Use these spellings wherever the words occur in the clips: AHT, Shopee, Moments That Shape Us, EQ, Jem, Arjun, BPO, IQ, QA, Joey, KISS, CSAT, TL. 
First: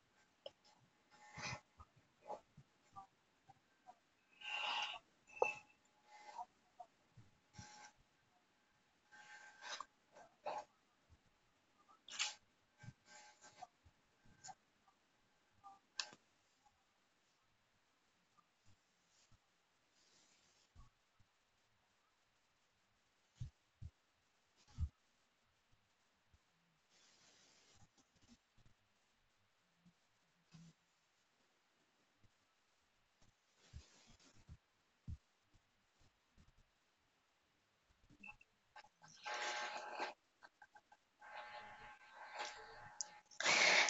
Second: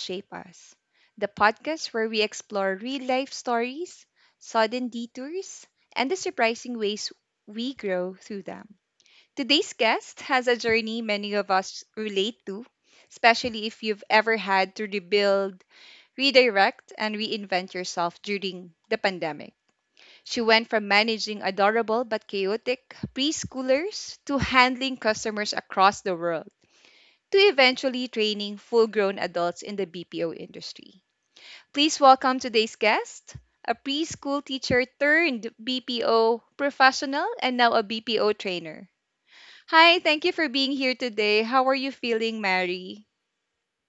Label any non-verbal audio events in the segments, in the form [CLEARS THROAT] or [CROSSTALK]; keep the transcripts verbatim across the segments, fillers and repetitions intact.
Shape Us, the podcast where we explore real life stories, sudden detours, and the surprising ways we grow through them. Today's guest has a journey many of us relate to, especially if you've ever had to rebuild, redirect, and reinvent yourself during the pandemic. She went from managing adorable but chaotic preschoolers to handling customers across the world to eventually training full grown adults in the B P O industry. Please welcome today's guest, a preschool teacher turned B P O professional and now a B P O trainer. Hi, thank you for being here today. How are you feeling, Mary?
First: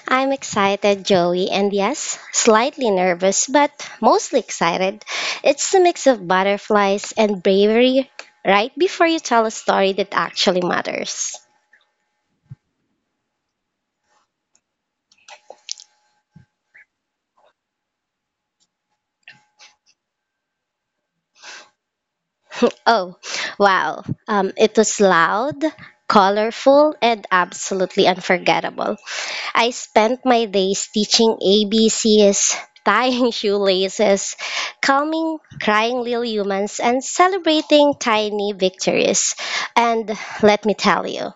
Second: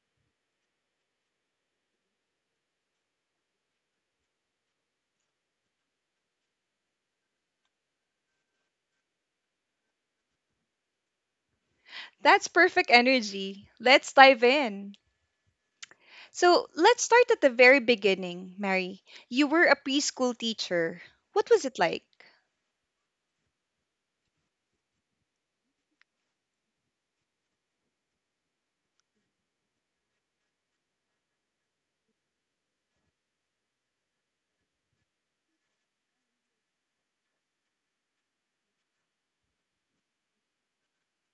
I'm excited, Joey, and yes, slightly nervous, but mostly excited. It's a mix of butterflies and bravery right before you tell a story that actually matters. That's perfect energy. Let's dive in. So, let's start at the very beginning, Mary. You were a preschool teacher. What was it like? Oh, wow. Um, it was loud, colorful, and absolutely unforgettable. I spent my days teaching A B Cs, tying [LAUGHS] shoelaces, calming crying little humans, and celebrating tiny victories. And let me tell you,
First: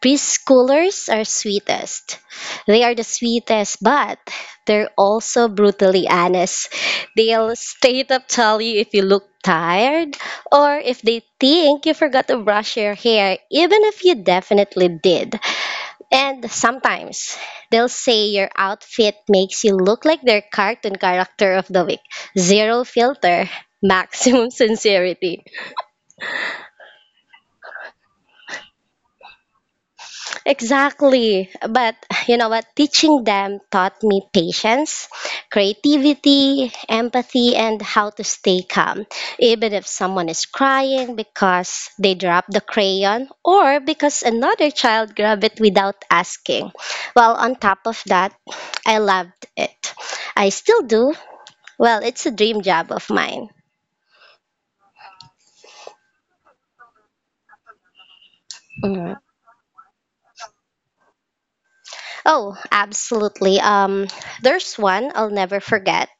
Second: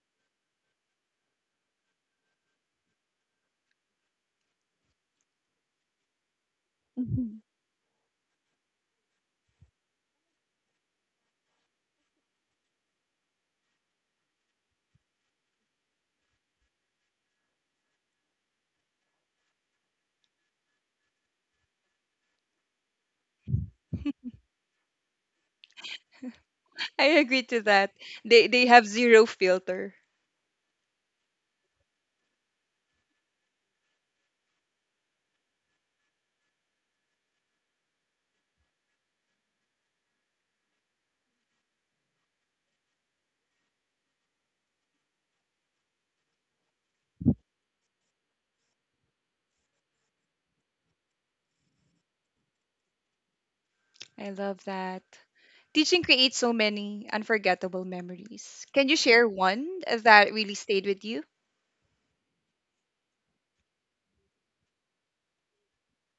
preschoolers are sweetest. They are the sweetest, but they're also brutally honest. They'll straight up tell you if you look tired or if they think you forgot to brush your hair, even if you definitely did. And sometimes they'll say your outfit makes you look like their cartoon character of the week. Zero filter, [LAUGHS] maximum sincerity. [LAUGHS] I agree to that. They they have zero filter. Exactly. But you know what? Teaching them taught me patience, creativity, empathy, and how to stay calm, even if someone is crying because they dropped the crayon or because another child grabbed it without asking. Well, on top of that, I loved it. I still do. Well, it's a dream job of mine. I love that. Teaching creates so many unforgettable memories. Can you Mhm. share one that really stayed with you? Oh, absolutely. Um, there's one I'll never forget.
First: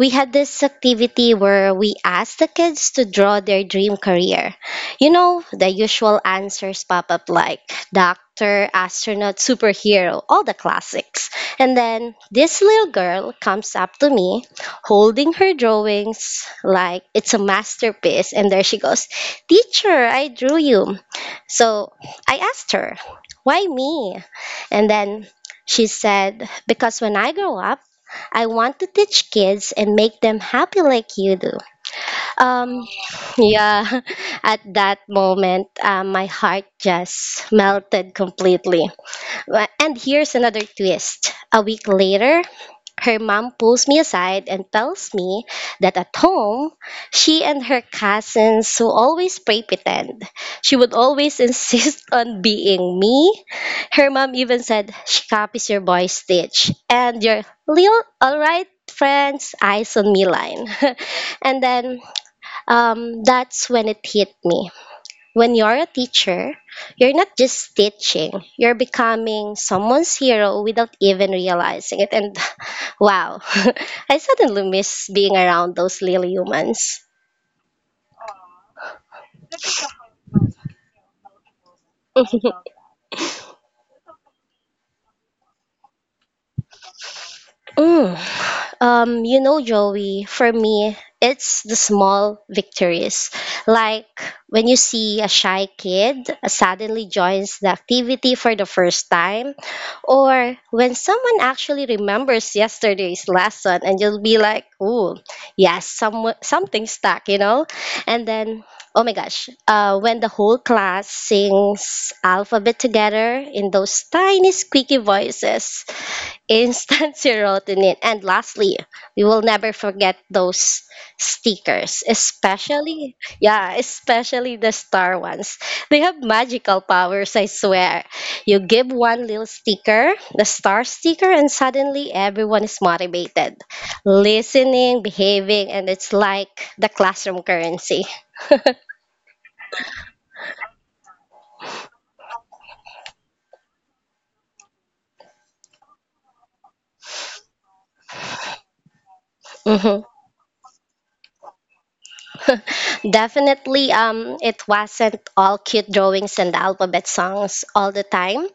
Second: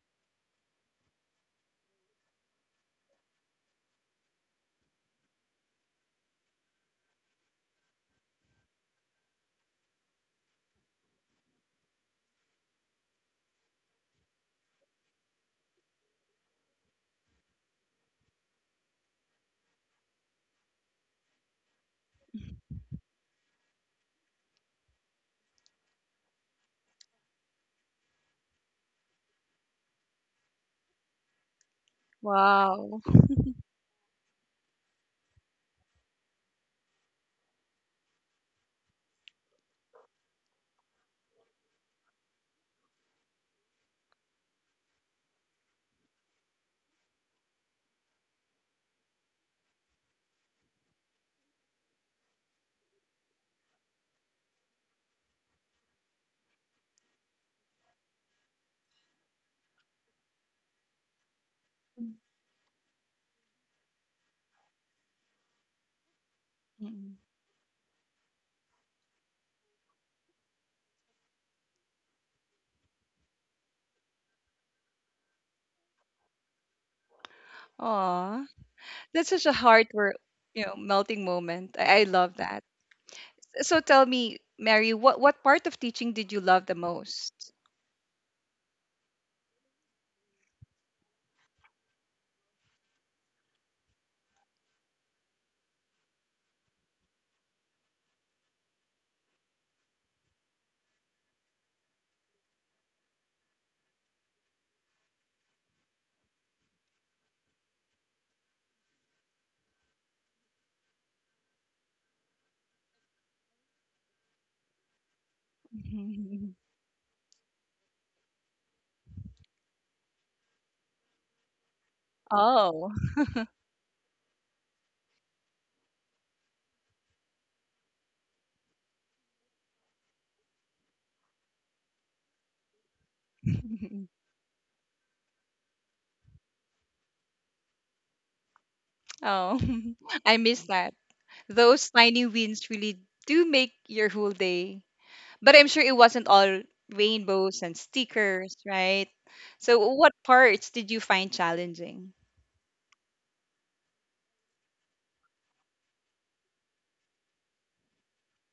We had this activity where we asked the kids to draw their dream career. You know, the usual answers pop up like doctor, astronaut, superhero, all the classics. And then this little girl comes up to me holding her drawings like it's a masterpiece. And there she goes, "Teacher, I drew you." So I asked her, "Why me?" And then she said, "Because when I grow up, I want to teach kids and make them happy like you do." Um, Wow. yeah, [LAUGHS] at that moment, uh, my heart just melted completely. Well, and here's another twist. A week later, her mom pulls me aside and tells me that at home, she and her cousins who always play pretend. She would always [LAUGHS] insist on being me. Her mom even said, "She copies your boy Stitch and your little alright friends eyes on me line." [LAUGHS] And then um, that's when it hit me. When you're a teacher, you're Mm. not just teaching, you're becoming someone's hero without even realizing it. And [LAUGHS] wow, [LAUGHS] I suddenly miss being around those little humans. Aw, that's such a heartwarming, you know, melting moment. I, I love [LAUGHS] that. So tell me, Mary, what what part of teaching did you love the most? Mm. Um, you know, Joey, for me, it's the small victories. Like when you see a shy kid suddenly joins the activity for the first time, or when someone actually remembers yesterday's lesson and you'll be like, "Ooh, yes, some something stuck," you know? And then, oh my gosh, uh, when the whole class sings alphabet together in those tiny squeaky voices, [LAUGHS] instant [LAUGHS] serotonin. And lastly, we will never forget those stickers, Oh, especially, [LAUGHS] yeah, especially the star ones. They have magical powers, I swear. You give one little sticker, the star sticker, and suddenly everyone is motivated, listening, behaving, and it's like the classroom currency. oh, [LAUGHS] I miss that. Those tiny wins really do make your whole day. But I'm sure it wasn't all rainbows and stickers, right? So [LAUGHS] what parts did you find challenging? Definitely, um, it wasn't all cute drawings and alphabet songs all the time.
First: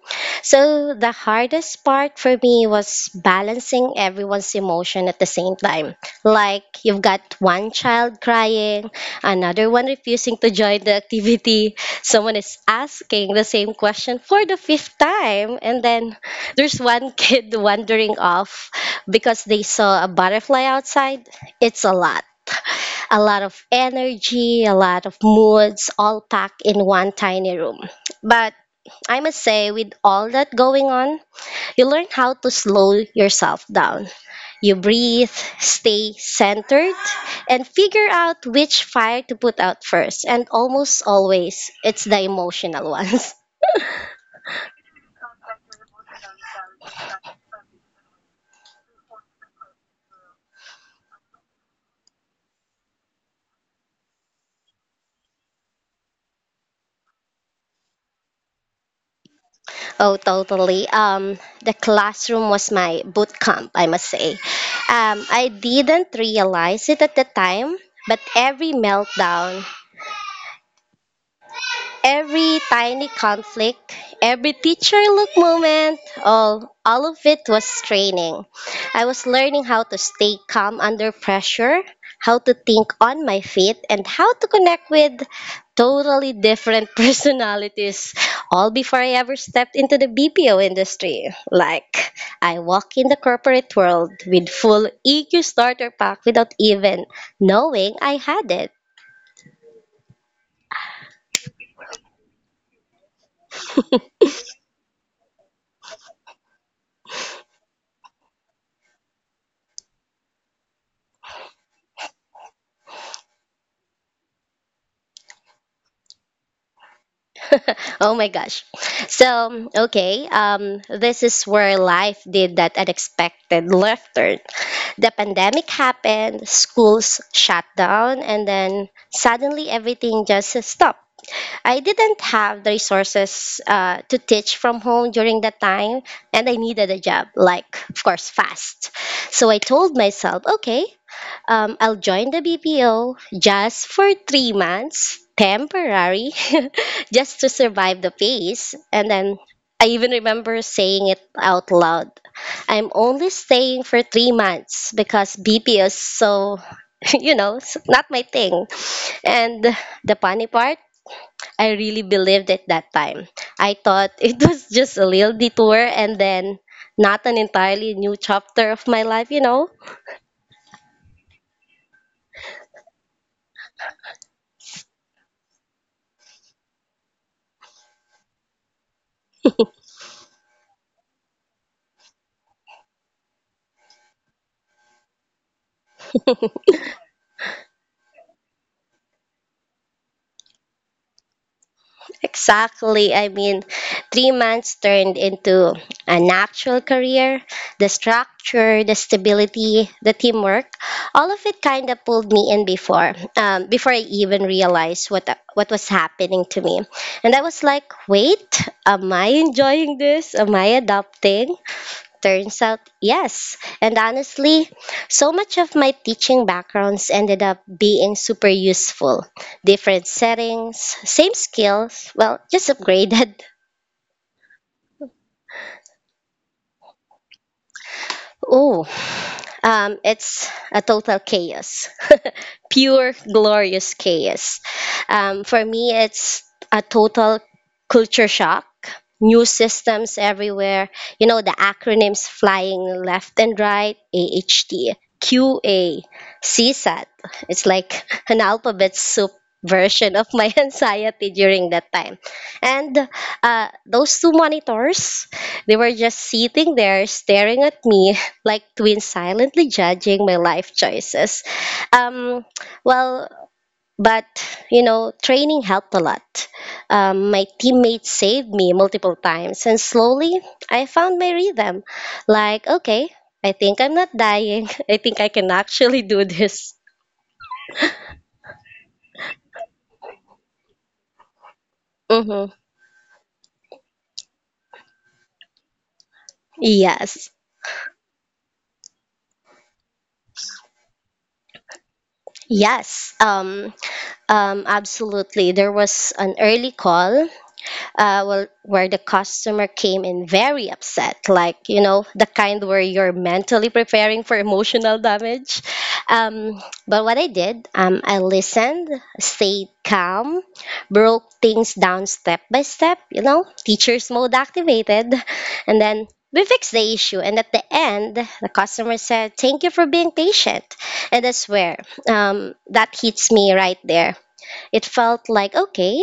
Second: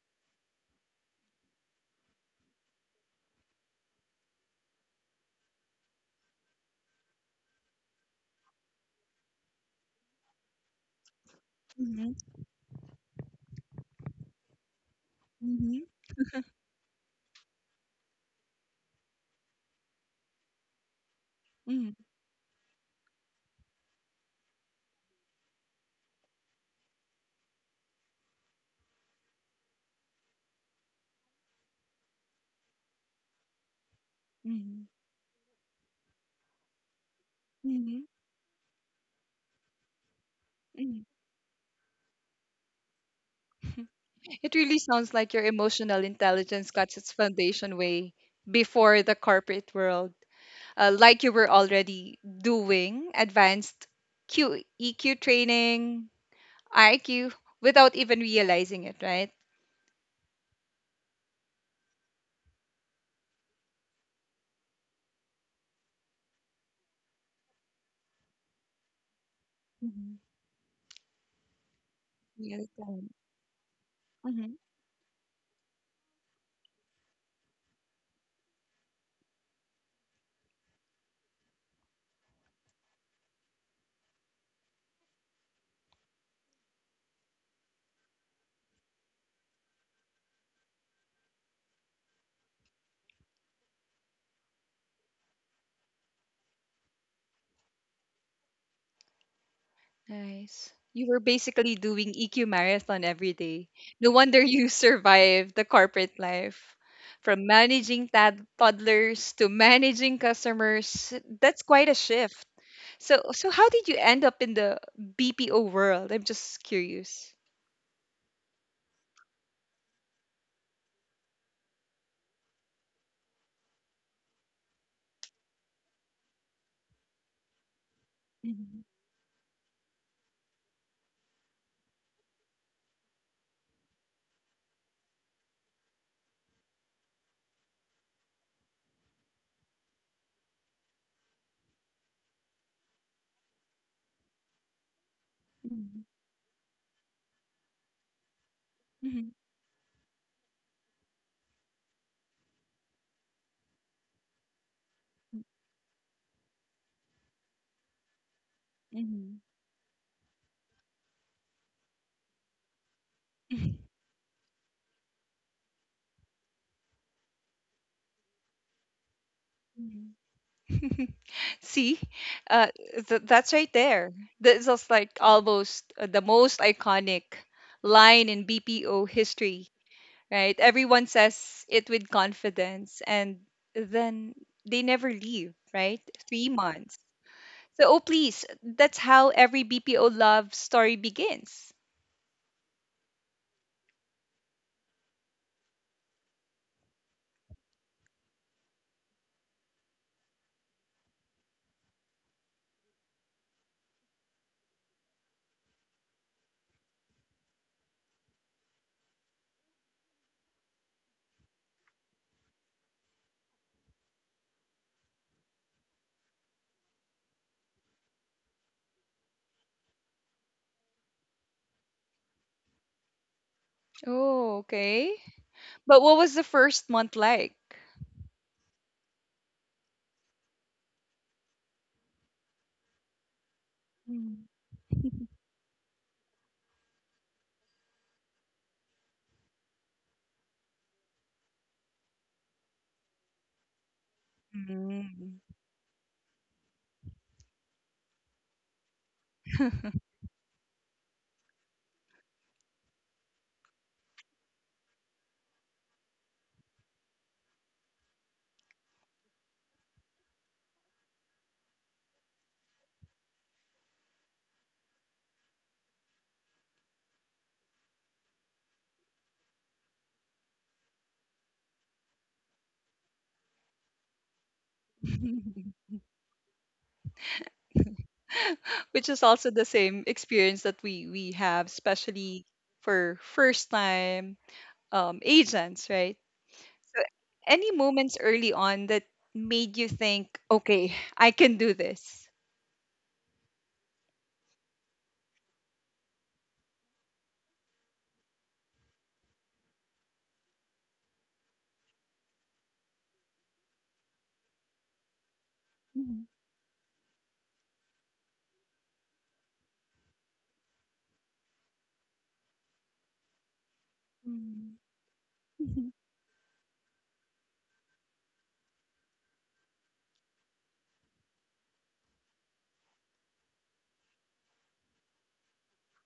So the hardest part for me was balancing everyone's emotion at the same time. Like you've got one child crying, another one refusing to join the activity, Hmm. someone is asking the same question for the fifth time, and Hmm. then there's one kid [LAUGHS] wandering off because they saw a butterfly outside. It's a Hmm. lot a lot of energy, a lot of moods, all packed in one tiny room. But I must say, with all that going on, you learn how to slow yourself down. You Hmm. breathe, stay centered, and Hmm. figure out which fire to put out first. And Hmm. almost [LAUGHS] always, it's the emotional [LAUGHS] ones. It really sounds like your emotional intelligence got its foundation way before the corporate world. Uh, like you were already doing advanced Q, E Q training, I Q, without even realizing it, right? Oh, totally. Um, the classroom was my boot camp, I must say. Um, I didn't realize it at the time, but every meltdown, every Mm-hmm. tiny conflict, every teacher look moment, all all of it was training. I was learning how to stay calm under pressure, how to think on my feet, and how to connect with totally different [LAUGHS] personalities all before I ever stepped into the B P O industry. Like I walk in the corporate world with full E Q starter pack without even knowing I had it. Nice. You were basically doing E Q marathon every day. No wonder you [LAUGHS] survived the corporate life. From managing tad- toddlers to managing customers, that's quite a shift. So, so how did you end up in the B P O world? I'm just curious. [LAUGHS] [LAUGHS] Oh my gosh. So, okay, um, this is where life did that unexpected left turn. The pandemic happened, schools shut down, and Mhm, then suddenly everything just stopped. I didn't have the resources uh, to teach from home during that time, and I needed a job, like, of course, fast. So I told myself, okay, um, I'll join the B P O just for three months, mhm, temporary, [LAUGHS] just to survive the phase. And then I even remember saying it out loud. I'm only staying for three months because B P O is so, [LAUGHS] you know, s- not my thing. mhm, And the funny part, I really believed it that time. mhm, I thought [LAUGHS] it was just a little detour and then not an entirely new chapter of my life, you know. mhm, mhm. [LAUGHS] See, uh, th- that's right there. This is like almost uh, the most iconic line in B P O history. Right? Everyone says it with confidence and then they never leave, right? Three months. So, oh, please, that's how every B P O love story begins. Exactly. I mean, three months turned into an actual career. The structure, the stability, the teamwork, all of it kind of pulled me in before, um, before I even realized what what was happening to me. And I was like, wait, am I enjoying this? Am I adapting? Turns out, yes. And honestly, so much of my teaching backgrounds ended up being super useful. Different settings, same skills, well, just upgraded. [LAUGHS] Oh, okay. But what was the first month like? Oh, Um, it's a total chaos, [LAUGHS] pure, glorious Mm. chaos. Um, for me, it's a total culture shock. New systems everywhere. You know, the acronyms flying left and right, A H T, Mm. Q A, C S A T. It's like [LAUGHS] an alphabet soup version of my [LAUGHS] anxiety during that time. And uh, those two monitors, they were just sitting there staring at me like twins silently judging my life choices. Um, well, but you know, training helped a lot. Um, my teammates saved me multiple times, and slowly I found my rhythm. Like, okay, I think I'm not dying. [LAUGHS] I think I can [LAUGHS] actually do this. Which is also the same experience that we we have, especially Mm-hmm. for first time um, agents, right? So, Yes. any moments early on that made you think, okay, I can do this? Yes. Um, um, absolutely. There was an early call uh, well, where the customer came in very upset, like, you know, the kind where you're mentally preparing for emotional damage. Mhm. Um, but what I did, um, I listened, stayed calm, broke things down step by step, you know, teacher's mode Mhm. activated, and Mhm. then we fixed the issue. And at the end, the customer said, "Thank you for being patient." And I swear, um, that hits me right there. It felt like, okay,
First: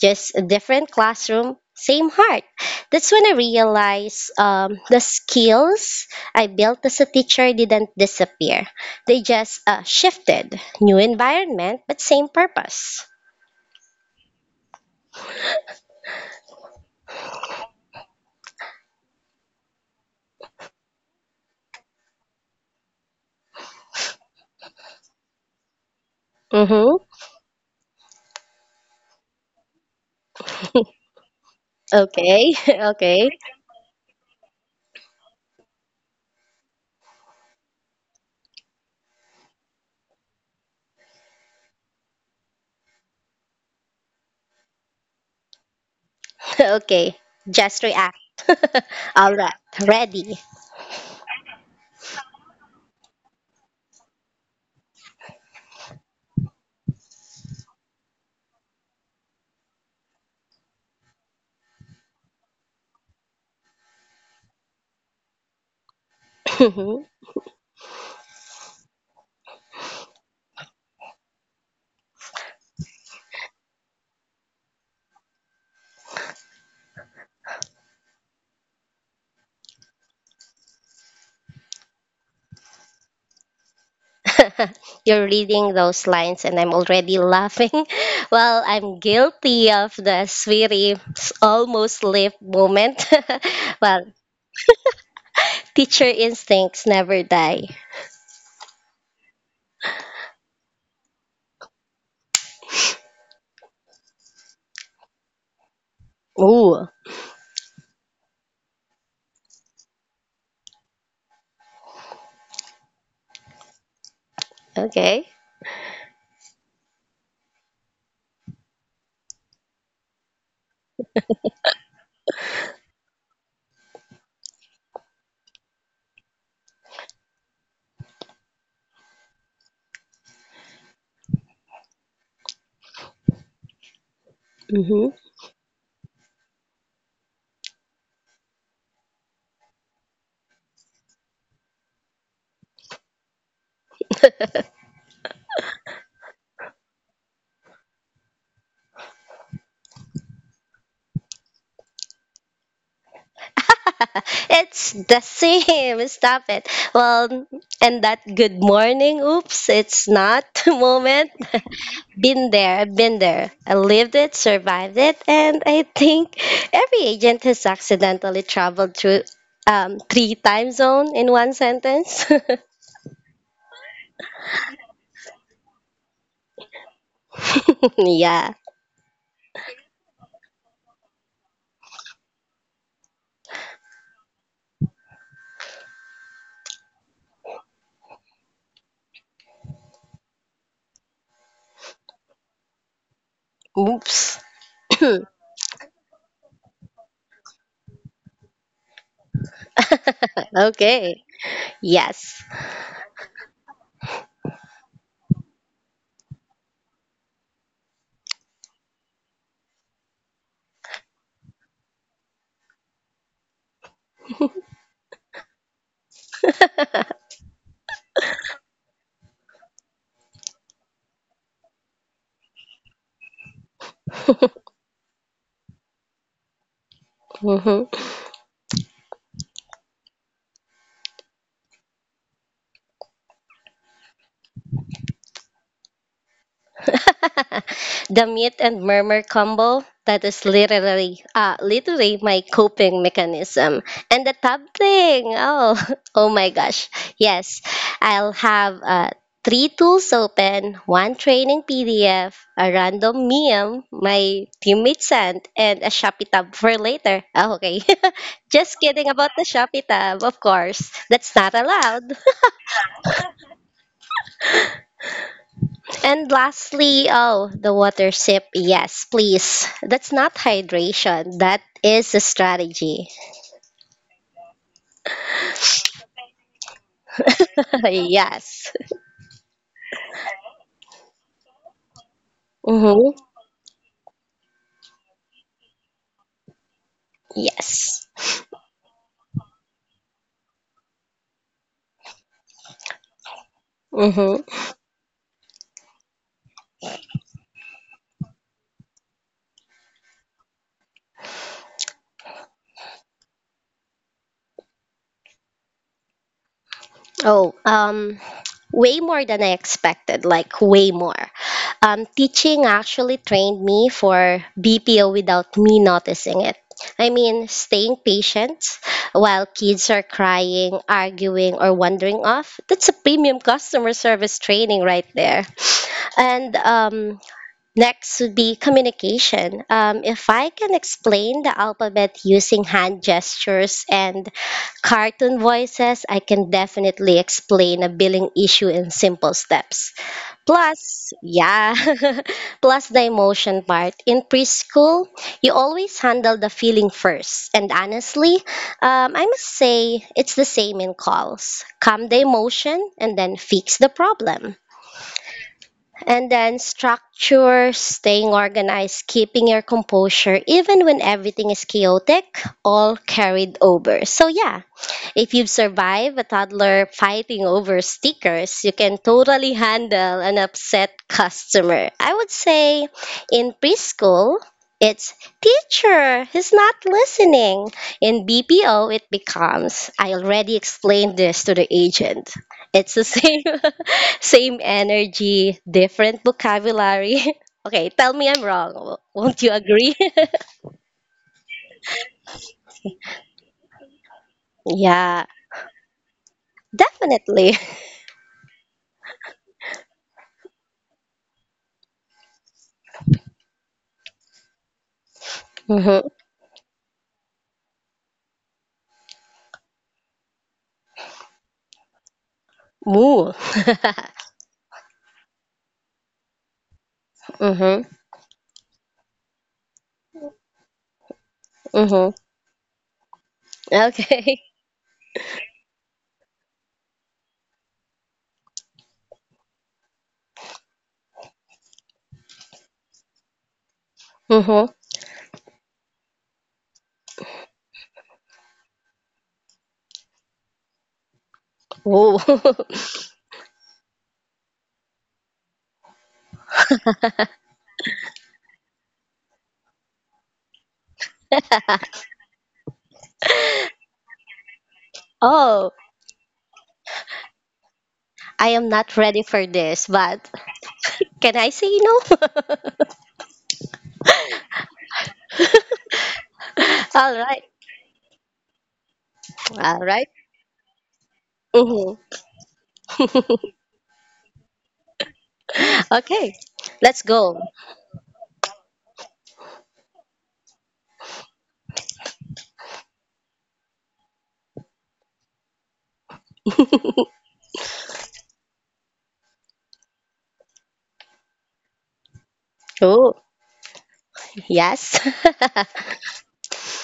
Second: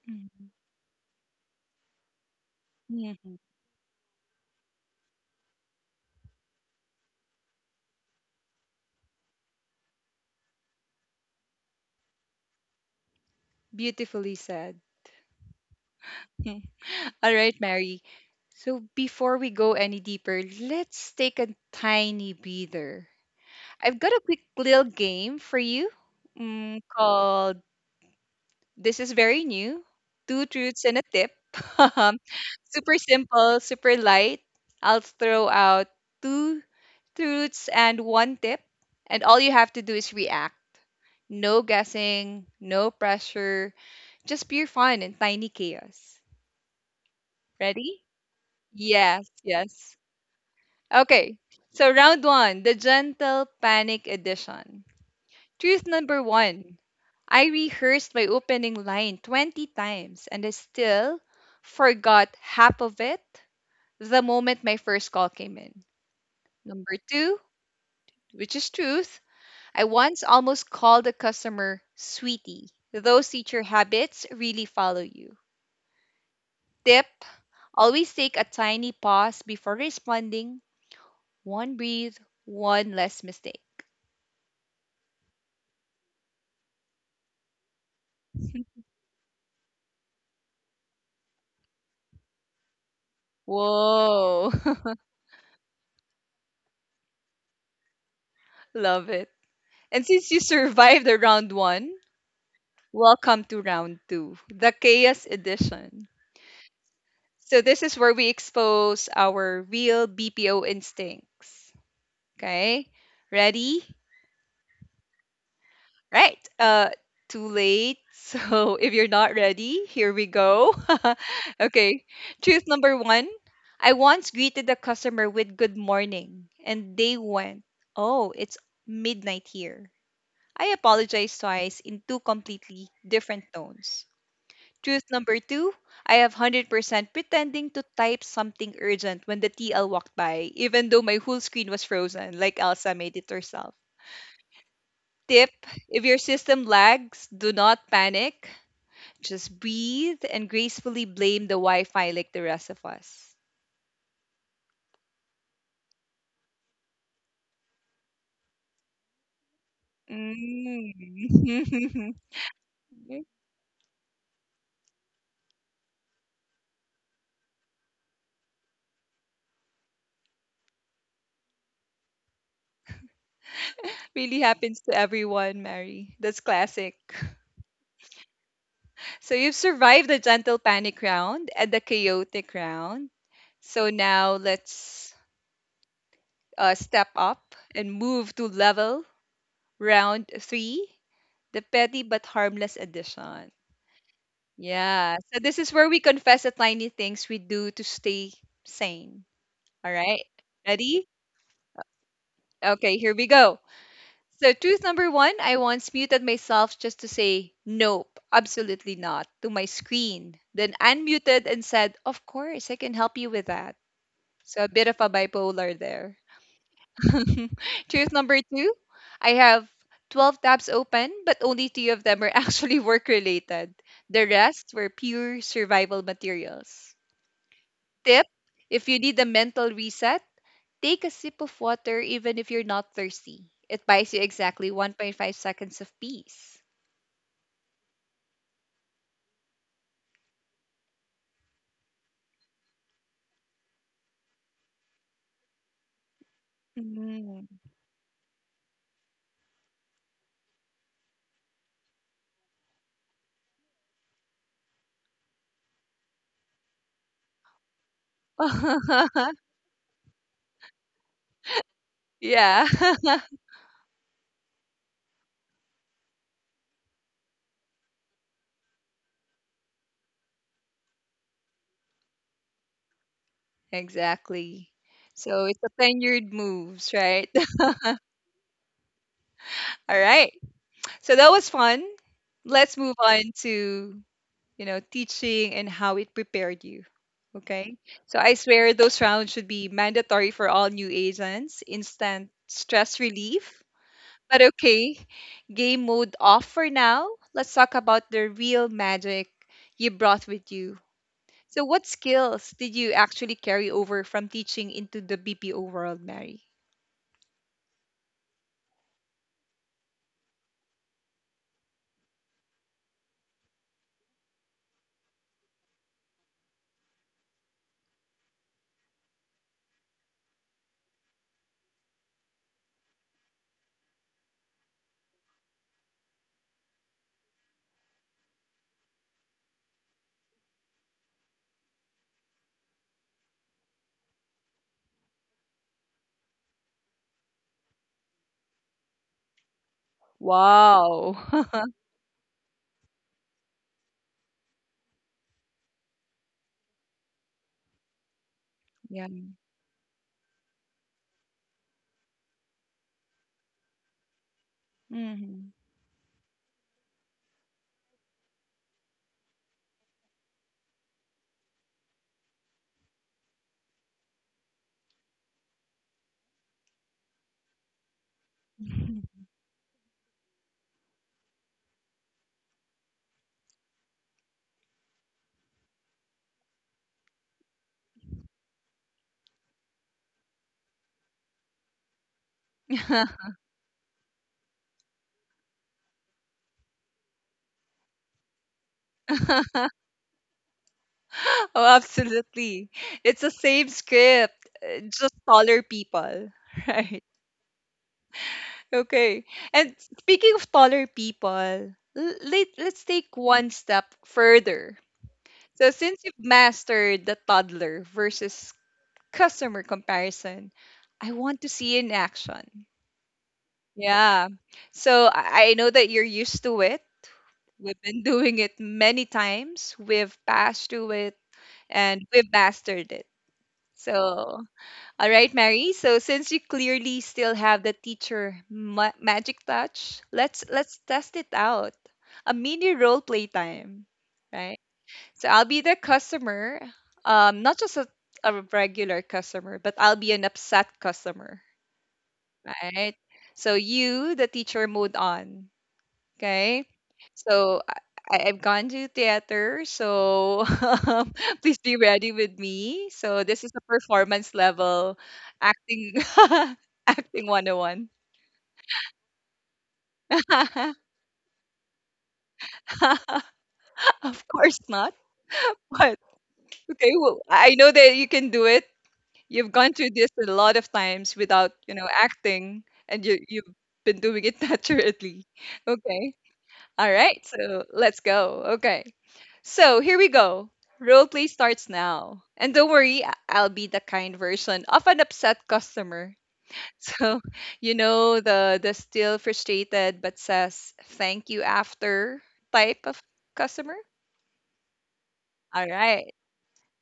just a Mhm. different classroom, same heart. That's when I Mhm. realized um, the skills I built as a teacher didn't disappear. They just uh, shifted. New environment, but same purpose. Beautifully said. [LAUGHS] All right, Mary. So, before we go any deeper, let's take a tiny breather. I've got a quick little game for you mm, Mm-hmm. called This is Very New Two Truths and a Tip. [LAUGHS] Okay, [LAUGHS] Super okay, simple, super light. I'll throw out two truths, and one tip. And all you have to do is react. No guessing, no pressure, just pure fun and tiny chaos. [LAUGHS] okay. Just Ready? react. [LAUGHS] Yes, All right, yes. ready. Okay, so round one, the gentle panic edition. Truth number one: I rehearsed my opening line twenty times and I still forgot half of it the moment my first call came in. Number [LAUGHS] two, which is truth. I once almost called a customer sweetie. Those teacher habits really follow you. Tip: always take a tiny pause before responding. One breathe, one less mistake. [LAUGHS] You're reading those lines, and I'm already laughing. [LAUGHS] Well, I'm guilty of the sweetie almost lip moment. [LAUGHS] Well, Whoa, [LAUGHS] teacher instincts never die. love it. And since you survived the round one, welcome to round two, the chaos edition. Ooh, So, this is where we expose our real B P O instincts. Okay, ready? okay. Right. Uh, too late. So [LAUGHS] if you're not ready, here we go. [LAUGHS] Okay. Truth number one: I once greeted a customer with good morning, and they went, oh, it's midnight here. I apologized twice in two completely different tones. Truth Hmm. number two: I have one hundred percent pretending to type something urgent when the T L walked by, even though my whole screen was frozen, like Elsa made it herself. Tip: if your system lags, do not panic. Just breathe and gracefully blame the Wi Fi like the rest of us. [LAUGHS] It's the same. [LAUGHS] Stop it. Well, and that good morning, oops, it's not [LAUGHS] moment. [LAUGHS] Mm. [LAUGHS] Been there, I've been there. I lived it, survived it, and I think every agent has accidentally traveled through um, three time zone in one sentence. Really happens to everyone, Mary. That's classic. [LAUGHS] Yeah. So you've survived the gentle panic round and the chaotic round. So now let's uh, step up and move to level round three, the petty but harmless edition. Oops. Yeah. [COUGHS] So this is where we confess the tiny things we do to stay sane. All right. [CLEARS THROAT] Ready? Okay. Yes. Okay, here we go. So, truth number one: I once muted myself just to say, nope, absolutely not, to my screen. Then unmuted and said, of course, I can help you with that. So, a bit of a bipolar there. [LAUGHS] Truth number two: I have twelve tabs open, but only two of them are [LAUGHS] actually work related. The rest were pure survival materials. Hmm. Tip: if you need a mental reset, take a sip of water even if you're not thirsty. It buys you exactly one point five seconds of peace. [LAUGHS] The mute and murmur combo, that is literally uh, literally my coping mechanism. And the tab thing, oh, [LAUGHS] oh my gosh, Mm. yes. I'll have uh, three tools open: one training pdf, a random meme my teammate sent, and a shopee tab for later. Oh, okay. [LAUGHS] Just kidding about the [LAUGHS] shopee tab, of course, that's not allowed. Yeah, [LAUGHS] And lastly, oh, the water sip. Yes, please. That's not hydration. That is a strategy. exactly. So it's a tenured moves, right? [LAUGHS] Yes. [LAUGHS] All right. So that was fun. Let's move Mm-hmm. on to, you know, teaching and how it prepared you. Okay. Yes. So I swear those rounds should be mandatory for all new agents. Instant stress relief. But Mm-hmm. okay, game mode off for now. Let's talk about the real magic you brought with you. So, what skills did you actually carry over from teaching into the B P O world, Mary? Oh, um, way more than I expected, like way more. Um, teaching actually trained me for B P O without me noticing it. I mean, staying patient while kids are crying, arguing, or wandering off. That's a premium customer service training right there. And um, next would be communication. Um, if I can explain the alphabet using hand gestures and cartoon voices, I can definitely explain a billing issue in simple steps. Plus, Wow. [LAUGHS] yeah, [LAUGHS] plus the emotion part. In preschool, you always handle the feeling first. And honestly, Yeah. um, I must say it's the same in calls. Calm the emotion and then fix the problem. Mhm. And then structure, staying organized, keeping your composure, even when everything is chaotic, all carried over. So, yeah, if you've survived a toddler fighting over stickers, you can totally handle an upset customer. I would say in preschool, it's teacher, he's not listening. In B P O, it becomes I already explained this to the agent. It's the [LAUGHS] same [LAUGHS] same energy, different vocabulary. [LAUGHS] Okay, tell me I'm wrong. W- Won't you [LAUGHS] agree? [LAUGHS] oh, absolutely. It's the same script, uh, just Yeah, taller people, [LAUGHS] right? definitely. [LAUGHS] Okay. And speaking of taller people, l- let, let's take one step further. So Mm-hmm. since you've mastered the toddler versus customer comparison, I want to see in action. Moo. Yeah. [LAUGHS] So I I know that you're used to it. Hmm. We've been [LAUGHS] doing it many times. We've passed through it and Mm-hmm. we've mastered it. So, Okay. [LAUGHS] all right, Mary. So since you clearly still have the teacher ma- magic touch, let's let's test it out. A mini role play time, right? Mm-hmm. So I'll be the customer, um, not just a, a regular customer, but I'll be an upset customer, Oh. right? So you, the teacher, moved on, okay? So I, I- I've gone to theater, so [LAUGHS] please be ready with me. So this is a performance level [LAUGHS] Oh, acting [LAUGHS] acting one oh one. I am not ready for this, but [LAUGHS] can I say no? [LAUGHS] Of course not. What? Okay, All well, right. I know that you can do it. You've gone All through right. this a lot of times without, you know, Mm-hmm. acting, and you you've been doing it [LAUGHS] naturally. [LAUGHS] Okay. Okay. All Let's right. go. So let's go. Okay. So here we go. Role play starts now. And don't worry, I- I'll be the kind version of an upset customer. [LAUGHS] So, [LAUGHS] you know, the the still frustrated but says thank you after type of Oh, customer. yes. All right.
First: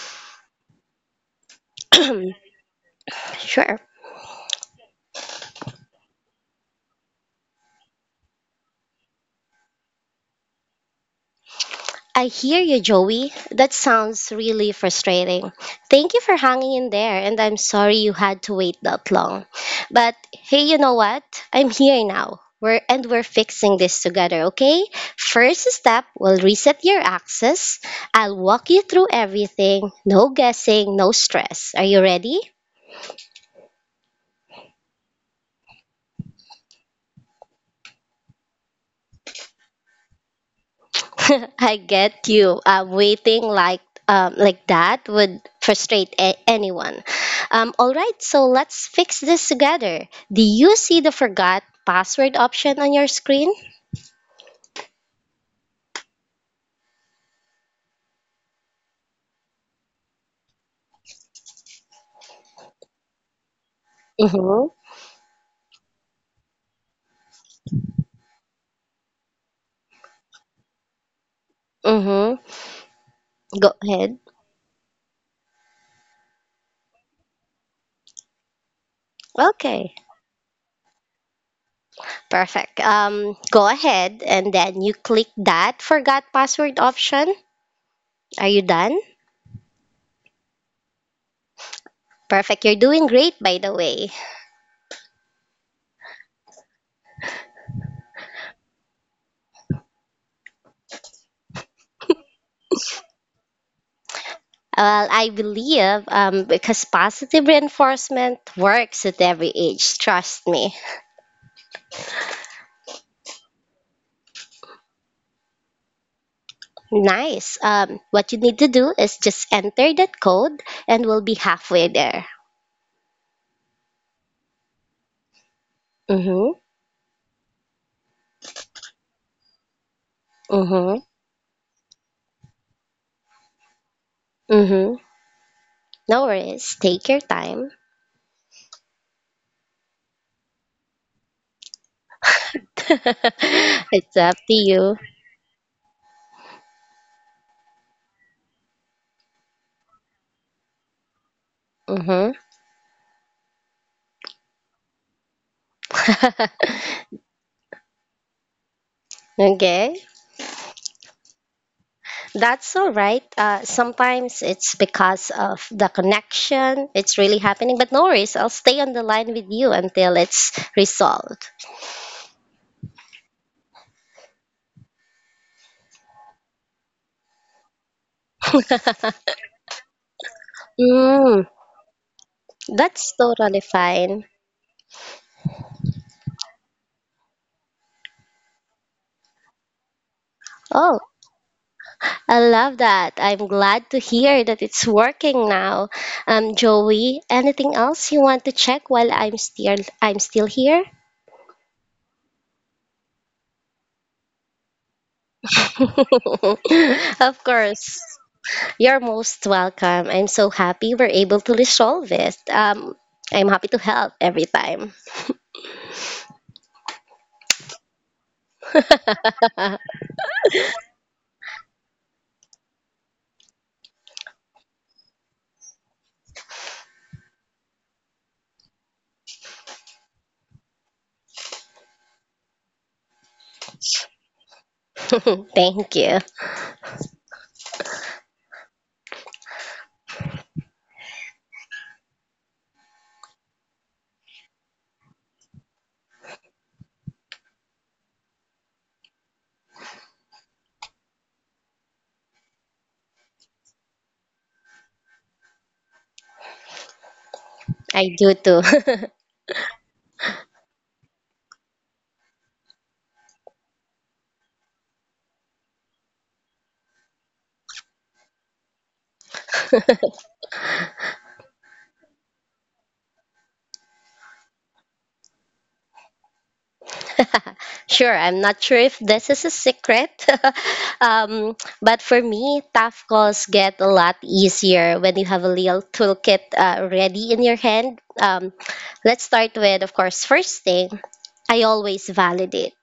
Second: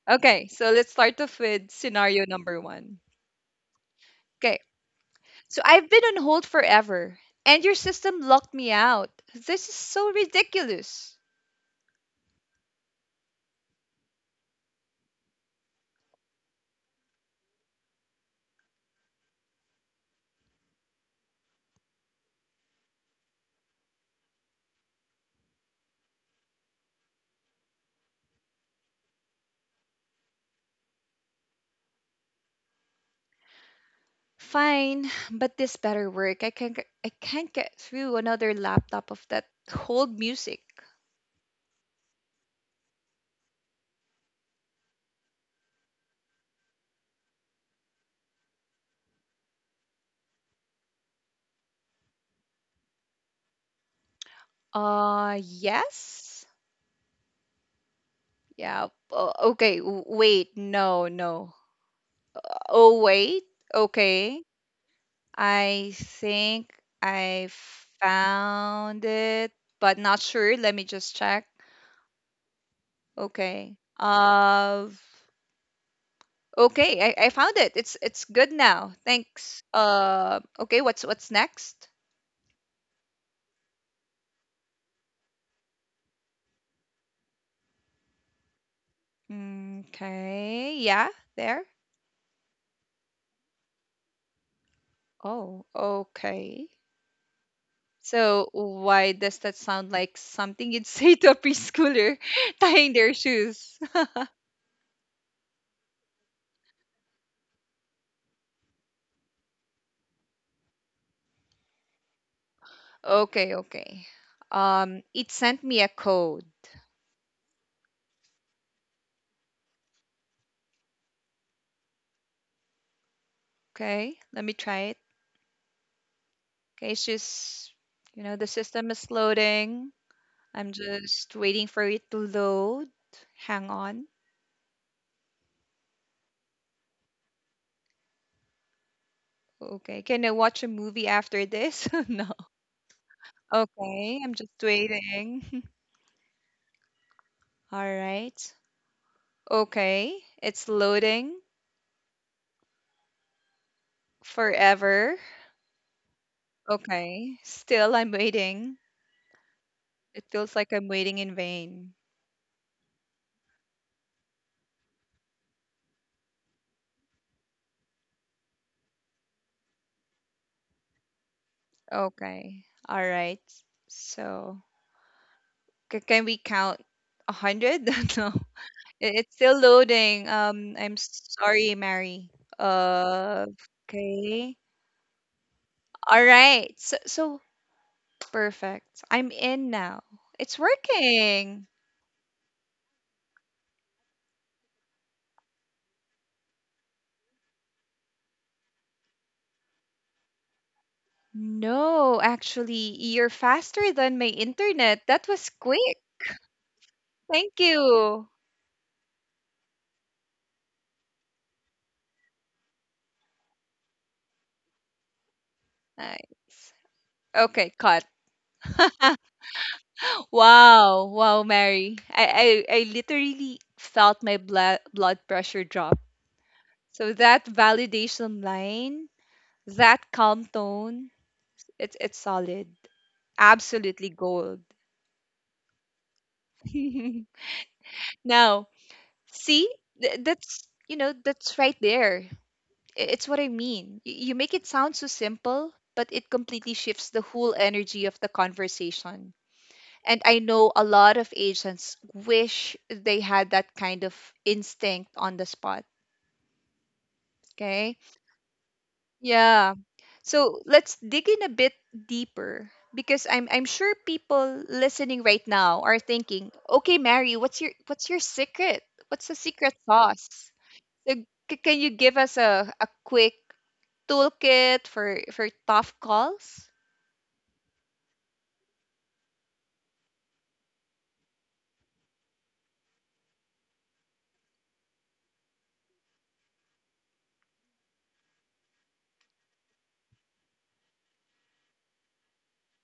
Okay, so let's start off with scenario [CLEARS THROAT] number one. Sure. Okay. So I've been on hold forever, and your system locked me out. This is so ridiculous. I hear you, Joey. That sounds really frustrating. Thank you for hanging in there, and I'm sorry you had to wait that long. But hey, you know what? I'm here now. We're and we're fixing this together, okay? First step, we'll reset your access. I'll walk you through everything. No guessing, no stress. Are you ready? Fine, but this better work. I can't get- I can't get through another laptop of that hold music. [LAUGHS] I get you. Uh, waiting like um, like that would frustrate a- anyone. Um, all right, so let's fix this together. Do you see the forgot password option on your screen? Uh, yes? Yeah. o- Okay, w- wait. No, no. Oh, wait. Okay. Mm-hmm. I think I found it, but not sure. Let me just check. Mm-hmm. Go Okay. ahead. Uh Okay, I, I found it. It's it's good now. Thanks. Okay. Uh, okay, what's what's next? Perfect. Um, go ahead and then you click that forgot password option. Are you done? Okay, yeah, there. Perfect. You're doing great, by the way. Oh, okay. So why does that sound like something you'd [LAUGHS] say to a preschooler [LAUGHS] tying their shoes? [LAUGHS] Well, I believe um, because positive reinforcement works at every age, trust me. Okay, okay. Um, it sent me a code. Nice. Um, what you need to do is just enter that code and we'll be halfway there. Okay, let me try it. Mm-hmm. Okay, it's just, you know, the system is loading. I'm Mm-hmm. just waiting for it to load. Hang on. Mm-hmm. No worries. Take your time. Okay. Can I watch a movie after this? [LAUGHS] No. [LAUGHS] It's Okay, up I'm just to you. waiting. [LAUGHS] All right. Okay, it's loading forever. Mm-hmm. Okay, still I'm waiting. [LAUGHS] Okay. It feels like I'm waiting in vain. That's all right. Uh, sometimes it's because of the connection, it's really happening. But no worries, I'll stay on the line with you until it's resolved. Okay, all right. So, c- can we count a hundred? [LAUGHS] No. It- it's [LAUGHS] still loading. Um, I'm Mm, sorry, Mary. that's Uh, totally fine. okay. All right. So, so Perfect. I'm in now. It's Oh, working. I love that. I'm glad to hear that it's working now. Um, Joey, anything else you want to check while I'm still I'm still here? [LAUGHS] No, actually, you're faster than my internet. That was quick. Of Thank course. you. You're most welcome. I'm so happy we're able to resolve this. Um, I'm happy to help every time. Nice. Okay, cut. [LAUGHS] [LAUGHS] Wow. Wow, Mary. I, I, I literally felt my blood blood pressure drop. So that validation line, that calm tone, it's it's solid. Absolutely gold. Thank you. [LAUGHS] Now, see, Th- that's you know that's right there. I- It's what I mean. Y- You make it sound so simple, but it completely shifts the whole energy of the conversation. And I know a lot of agents wish they had that kind of instinct on the spot. Okay, I do too. yeah. So let's dig in a bit deeper because I'm I'm sure people listening right now are thinking, okay, Mary, what's your what's your secret? What's the secret [LAUGHS] sauce? So c- can you give us a, a quick toolkit for for tough calls? [LAUGHS] Sure, I'm not sure if this is a secret, [LAUGHS] um, but for me, tough calls get a lot easier when you have a little toolkit uh, ready in your hand. Um, let's start with, of course, first thing, I always validate.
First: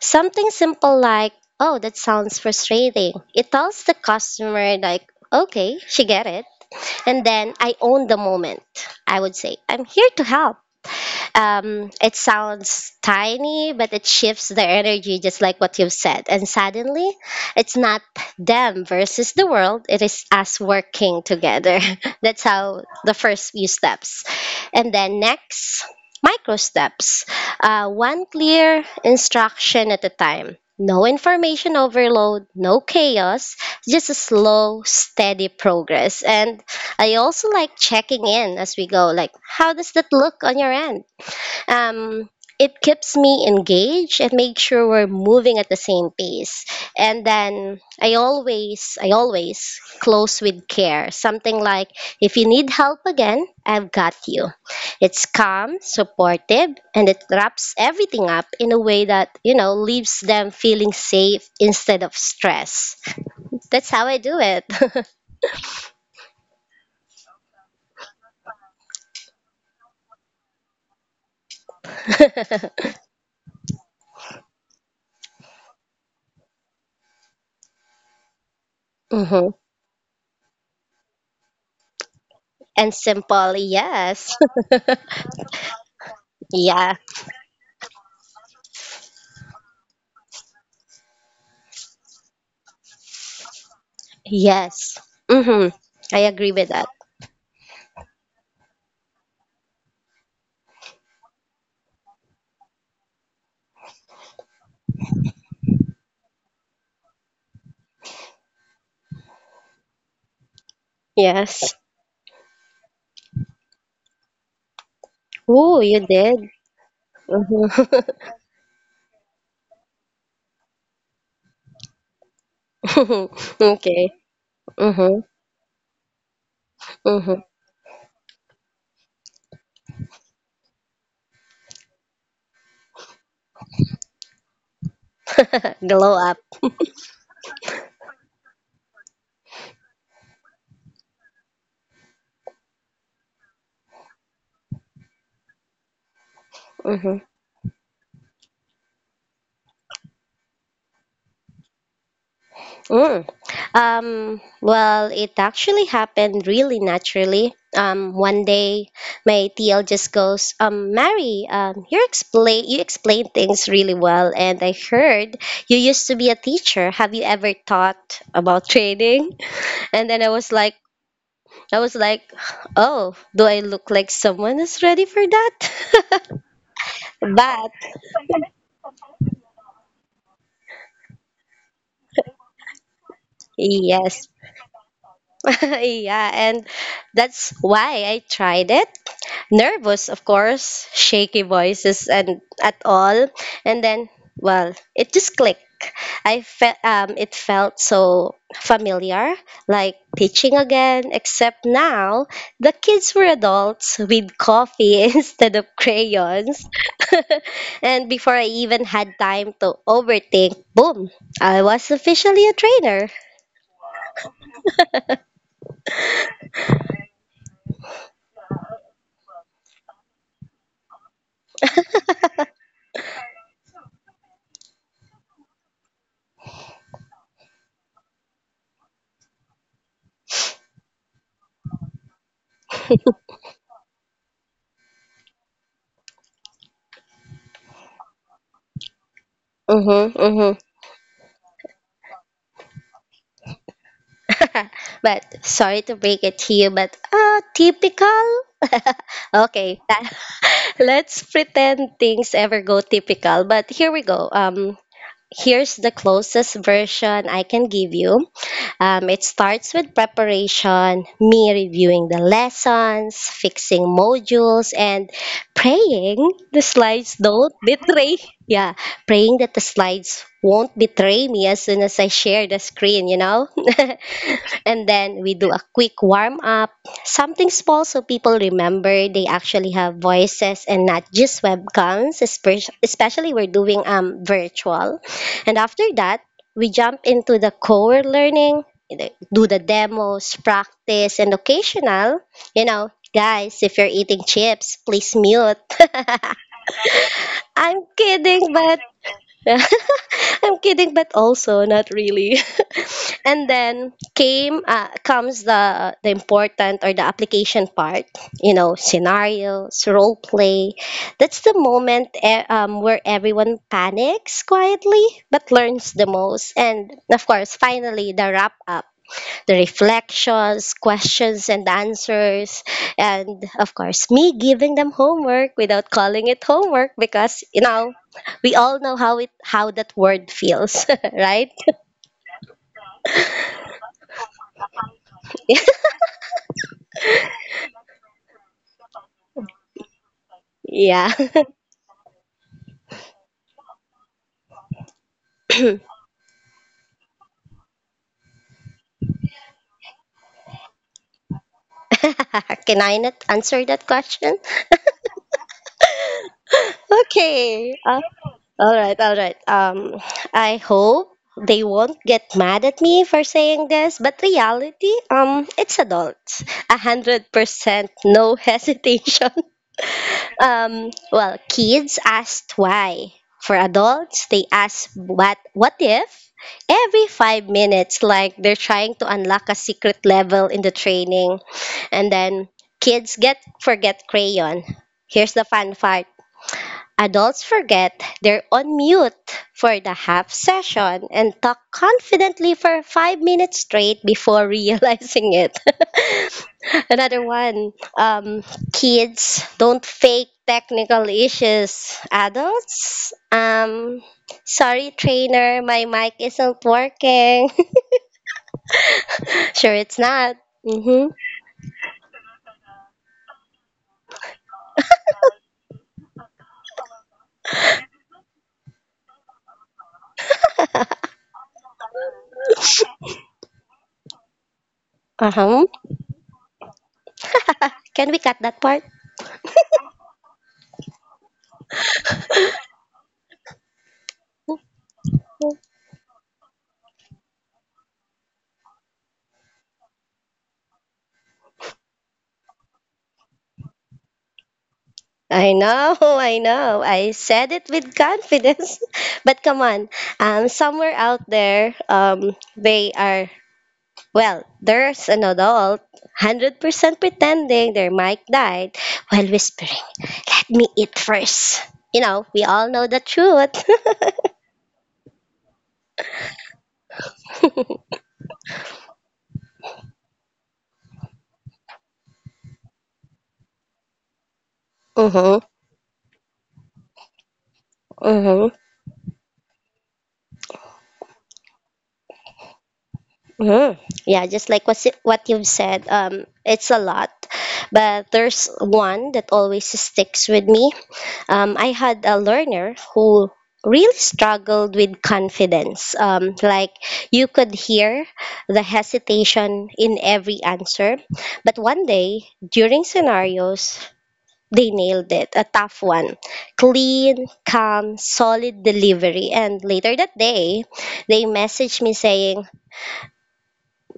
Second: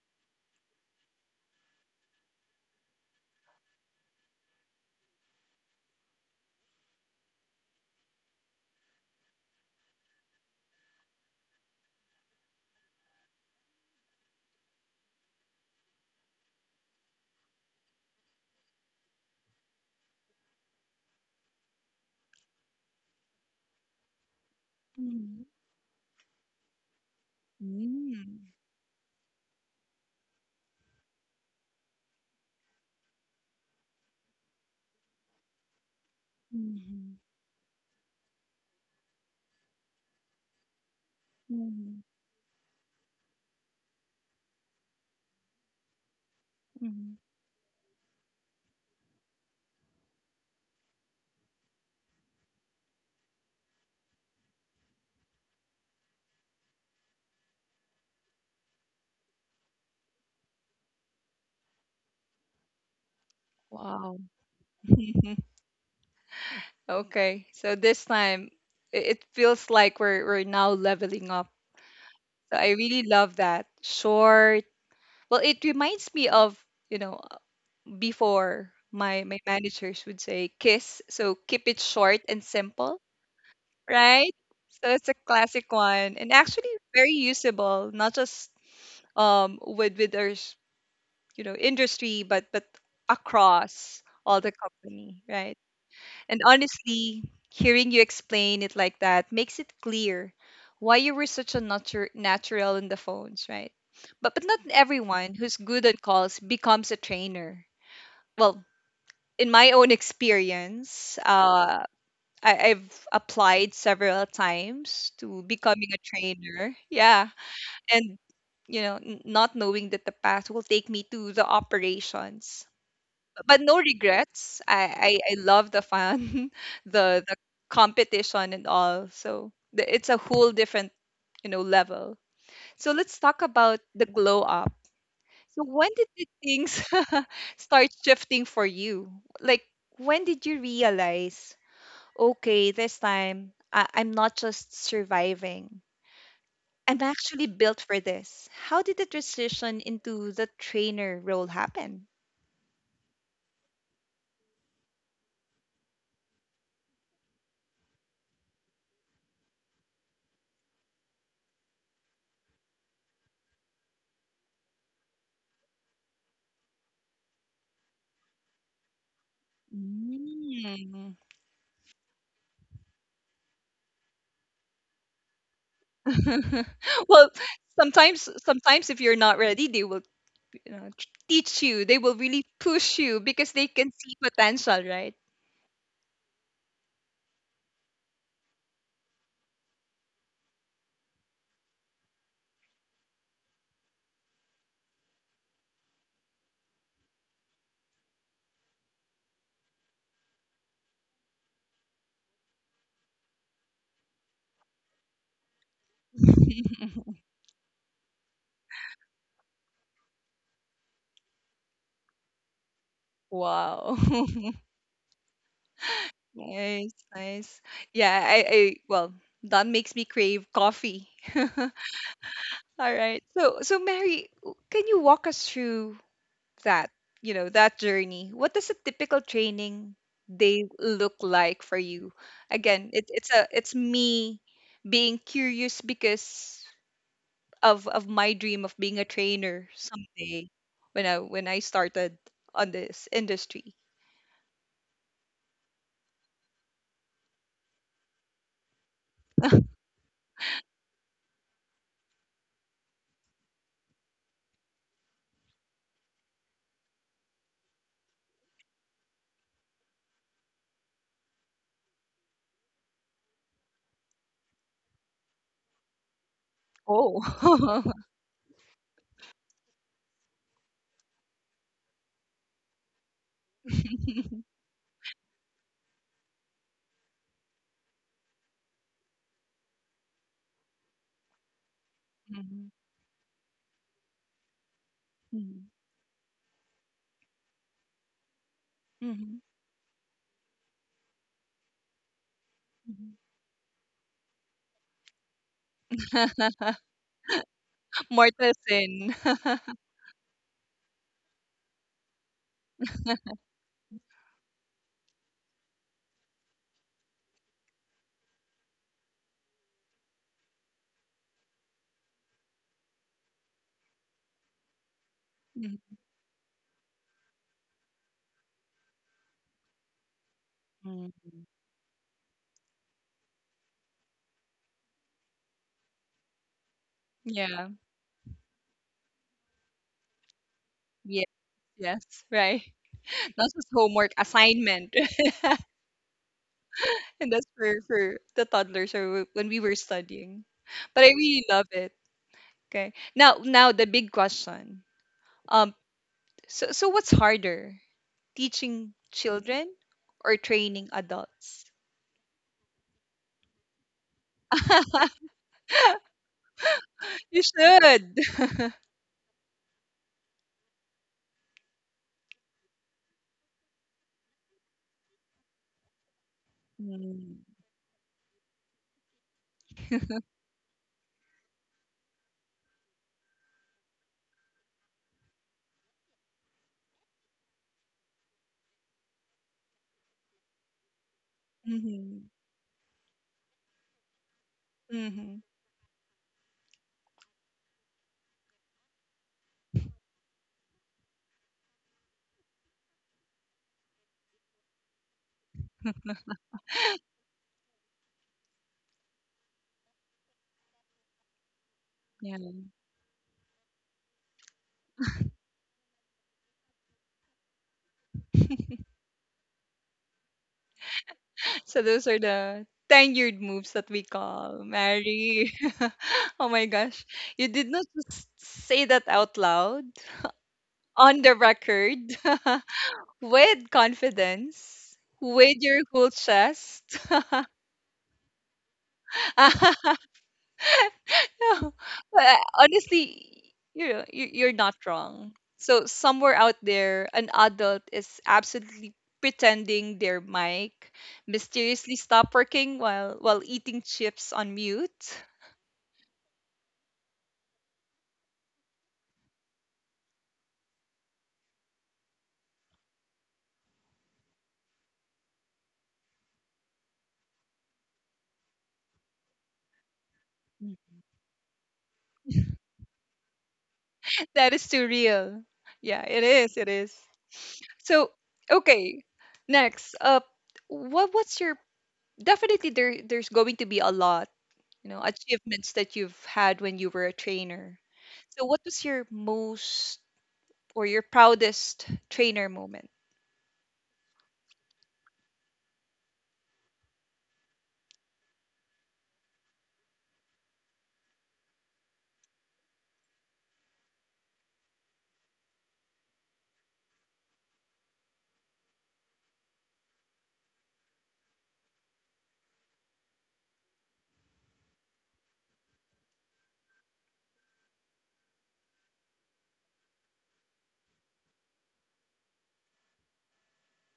Something simple like, oh, that sounds frustrating. It tells the customer, like, okay, she get it. And then I own the moment. I would say, I'm here to help. Um, it sounds tiny, but it shifts the energy just like what you've said. And suddenly, it's not them versus the world, it is us working together. [LAUGHS] That's how the first few steps. And then Hmm. next, micro steps. Uh, one Mm-hmm. clear instruction at a time. No information overload, no chaos, just a slow, steady progress. And I also like checking in as we go, like, how does that look on your end? Mm-hmm. um, it keeps me engaged and makes sure we're moving at the same pace. And then I always, I always close with care. Something like, if you need help again, I've got you. It's calm, supportive, and it wraps everything up in a way that, you know, leaves them feeling safe instead of stress. That's how I Wow. do it. [LAUGHS] Okay. So this time i- it feels like we're we're now leveling up. So I [LAUGHS] really love that. Short. Well, it reminds me of, you know, before my my hmm managers would say kiss, so keep it short and And simple. simple, Right? yes. [LAUGHS] So it's a classic one and actually Yeah. very usable, not just um with with our s- you know industry, but but across all the Yes. company, right? Mm-hmm. I And agree with that. honestly, hearing you explain it like that makes it clear why you were such a natu- natural in the phones, right? But but not everyone who's good on calls becomes a trainer. Well, in my own experience, Yes. uh, I, I've applied several times to Oh, becoming a you did? trainer. Yeah. Mm-hmm. And, [LAUGHS] you know, n- not knowing that the path will take me to the operations. But no Okay. regrets. I, I, Mm-hmm. I love the fun, [LAUGHS] the the Mm-hmm. competition and all. So the, it's a whole different, you know, level. So let's talk about the glow up. So [LAUGHS] when did Glow the up. things [LAUGHS] start shifting for you? Like when did you realize okay, this time I- I'm not just surviving. I'm Mm-hmm. actually built for this. How did the transition into the trainer role happen? Mm. Um, well, it actually happened really naturally. Um, one day, my T L just goes, um, Mary, um, you explain you explain things really well, and I heard you used to be a teacher. Have you ever thought about training? And then I was like, Mm. I was like, oh, do I look like someone is ready for that? [LAUGHS] [LAUGHS] Well, But sometimes sometimes if you're not ready, they will you know, t- teach you. They will really push you because they can see yes, potential, right? [LAUGHS] yeah, and that's why I tried it. Nervous, of course, shaky voices and at all. And then, well, it just clicked. I felt um, it felt so familiar, like teaching again, except now the kids were adults with coffee [LAUGHS] instead of crayons. [LAUGHS] [LAUGHS] And before I even had time to overthink, boom, I was officially a trainer. Wow. [LAUGHS] Nice, nice. Yeah, I, I well, that makes me crave coffee. [LAUGHS] All right. So, so Mary, w- can you walk us through that, you know, that journey? What does a typical training day look like for you? Again, it, it's a it's me being curious because of of my dream of being a trainer Mm-hmm, someday mm-hmm. when I when I started on this industry. [LAUGHS] But sorry to break it to you, but uh, typical. [LAUGHS] Okay, [LAUGHS] let's pretend things ever go typical. But here we go. Um, here's the closest version I can give you. Um, it starts with preparation, me reviewing the lessons, fixing modules, and praying the slides don't Oh. [LAUGHS] betray. Yeah, praying that the slides won't betray me as soon as I share the screen, you know? [LAUGHS] And then we do a quick warm up, something small so people remember they actually have voices and not just webcams, espe- Mhm. especially we're doing um virtual. And Mhm. after that, we jump into the core learning, the- Mhm. do the demos, practice, and occasional. You know, Mhm. guys, if you're eating chips, please mute. [LAUGHS] [LAUGHS] I'm More kidding, to but sin. yeah. [LAUGHS] [LAUGHS] I'm kidding, but also not really. [LAUGHS] And then came uh, comes the the important or the application part. You know, scenarios, role play. That's the moment eh, um, where everyone panics quietly, but learns the most. And of course, finally, the wrap up the reflections, Mhm. questions and answers, and of course, me giving them homework without calling it homework because you Yeah. know we all know how it how that word feels, [LAUGHS] right? Yes, right. Not just homework, assignment. [LAUGHS] And that's for for the toddlers or wh- when we were studying. But Yeah. I really love it. Okay. Now now the big question. Um, so so what's harder? Teaching children or training adults? [LAUGHS] Can I not answer that question? [LAUGHS] You Okay. Uh, should. All [LAUGHS] right. All right. Um, I hope they won't get mad at me for saying this, but reality, um, it's adults. A hundred Mm-hmm. percent, no hesitation. [LAUGHS] Um, well, kids asked why. For adults, they ask what what if every five minutes, like they're trying to unlock a secret level in the training. And Mm-hmm. then kids get forget crayon. Here's the fun part. Adults forget they're on mute for the half session and talk confidently for five minutes straight before [LAUGHS] realizing it. [LAUGHS] Another one. Um, Kids don't fake technical issues. Yeah. Adults, um, sorry trainer, my mic isn't working. [LAUGHS] Sure, it's not. Mm-hmm. So those are the tenured moves that we call Mary. [LAUGHS] Oh my gosh, you did not just say that out loud on the record [LAUGHS] with confidence, with Uh-huh. your whole chest. [LAUGHS] Can we cut that part? No, but I- honestly, you know, you- you're not wrong. So somewhere out there, an adult is absolutely pretending their mic mysteriously stopped working while while eating chips on mute. I know, [LAUGHS] I know. I said it with confidence. [LAUGHS] But come on, um, somewhere out there, um, they are, well, there's an adult one hundred percent pretending their mic died while whispering, let [LAUGHS] me eat Mhm. first." You know, we all know the truth. [LAUGHS] That is too real. Yeah, it is. It is. So, okay. Next up, what what's your definitely there there's going to be a lot, you know, Mm-hmm. achievements that you've had when you were a trainer. So, Mm-hmm. what was your most or your proudest trainer moment? hmm Yeah, just like what's it, what you've said, um, it's a lot. But there's one that always sticks with me. um, I had a learner who really struggled with confidence. Um, like you could hear the hesitation in every answer. But one day, during scenarios, they nailed it a tough one clean calm solid delivery and later that day they messaged me saying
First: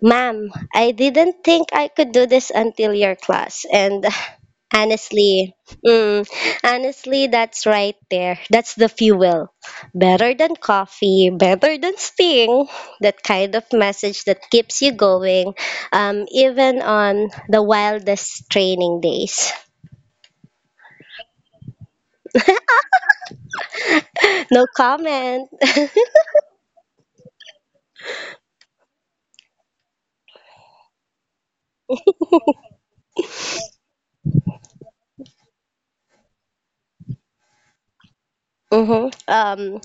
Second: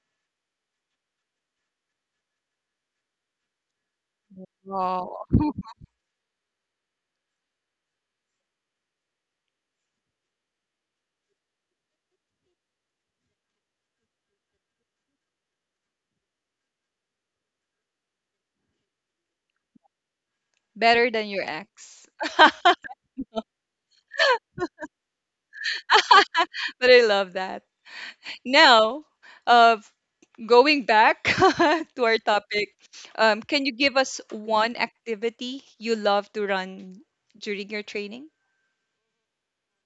ma'am I didn't think I could do this until your class and [LAUGHS] Wow. Honestly, [LAUGHS] mm, honestly, that's right there. That's the fuel. Better than coffee, better than sting. That kind of message that keeps you going, um, even on the wildest training days. Better than your ex. [LAUGHS] [LAUGHS] No comment. [LAUGHS] But I love that. Now, uh, going back [LAUGHS] to our topic, um, can you give us one activity you love to run during your training? Mm-hmm. Um,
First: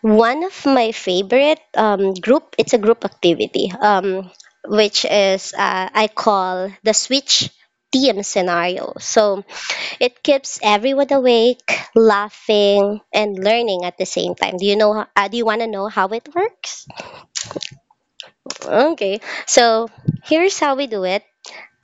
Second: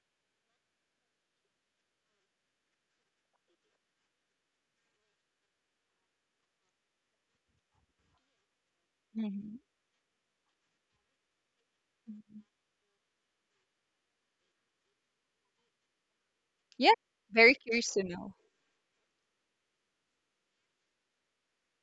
One of my favorite um, group, it's a group activity, um, which is uh, I call the switch team scenario. So Mhm, it keeps everyone awake, mhm. laughing, and learning at the same time. Do you know? Uh, do you want to know how it works? Yeah, very curious to know. Okay, so here's how we do it.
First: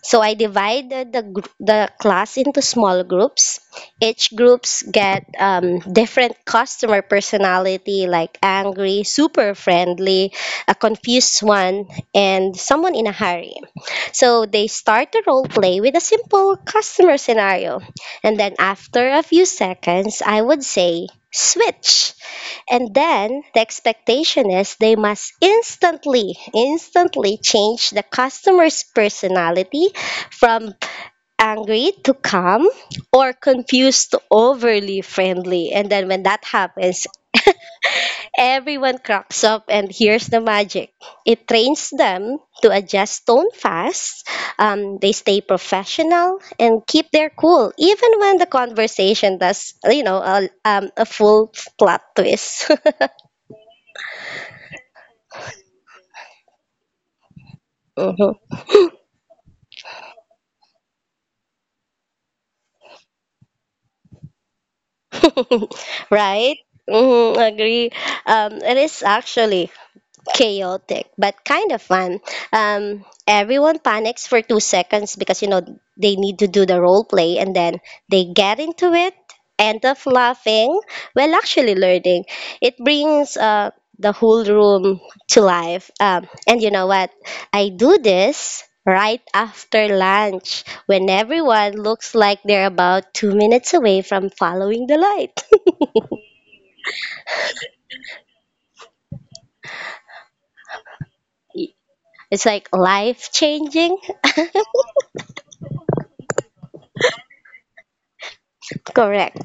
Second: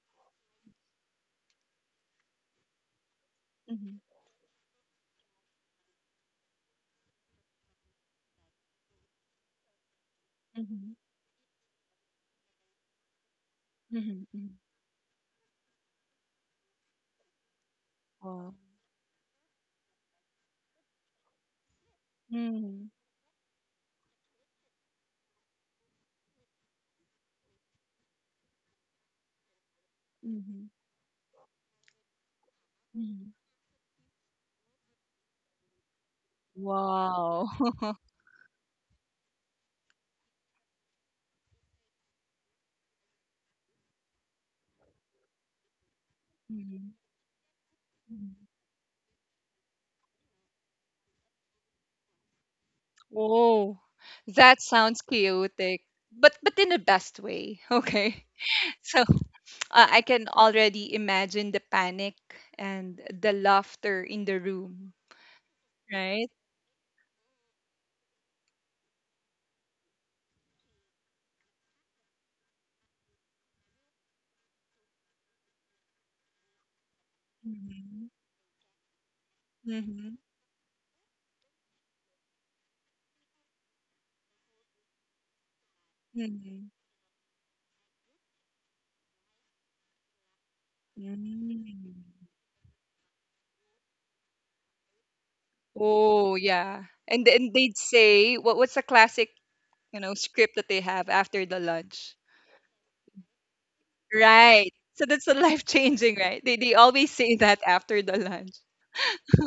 So I divided the gr- the class into small groups. Mhm, Each groups get um, different customer personality, like angry, super friendly, a mhm, confused one, and someone in a hurry. mhm, So mhm. they start the role play with a simple customer scenario, and Wow. then after a few seconds, I would say switch. Mhm, And then the expectation is they must instantly, instantly change the customer's personality mhm, from angry to calm mhm. or confused to overly friendly. And then when that happens, Wow. [LAUGHS] everyone cracks up, and here's the magic it trains them to adjust tone fast. Um, they stay professional and Mhm, keep their cool, even when mhm. the conversation does, you know, a, um, a full plot twist. [LAUGHS] Whoa. That sounds chaotic, but but in the best way. [LAUGHS] Okay. Mhm. So uh, I can already imagine the panic and the laughter in the room, [LAUGHS] right? Right? hmm Agree. Um, it is actually chaotic, but kind of fun. Um, everyone panics for two seconds because you know they need to do the role play, and then Mhm. they get into it, end up Mhm. laughing, well, actually learning. It brings uh, the whole room to life. Um, and Mhm. you know what? I do this. Right after lunch, when everyone Mm. looks like they're about two minutes away from following the light. Oh, yeah. And then they'd say, what, what's the classic, you know, script that they have after the lunch? It's like life changing. Right. So that's a [LAUGHS] life changing, right? They, they always say that after the lunch. [LAUGHS] Correct.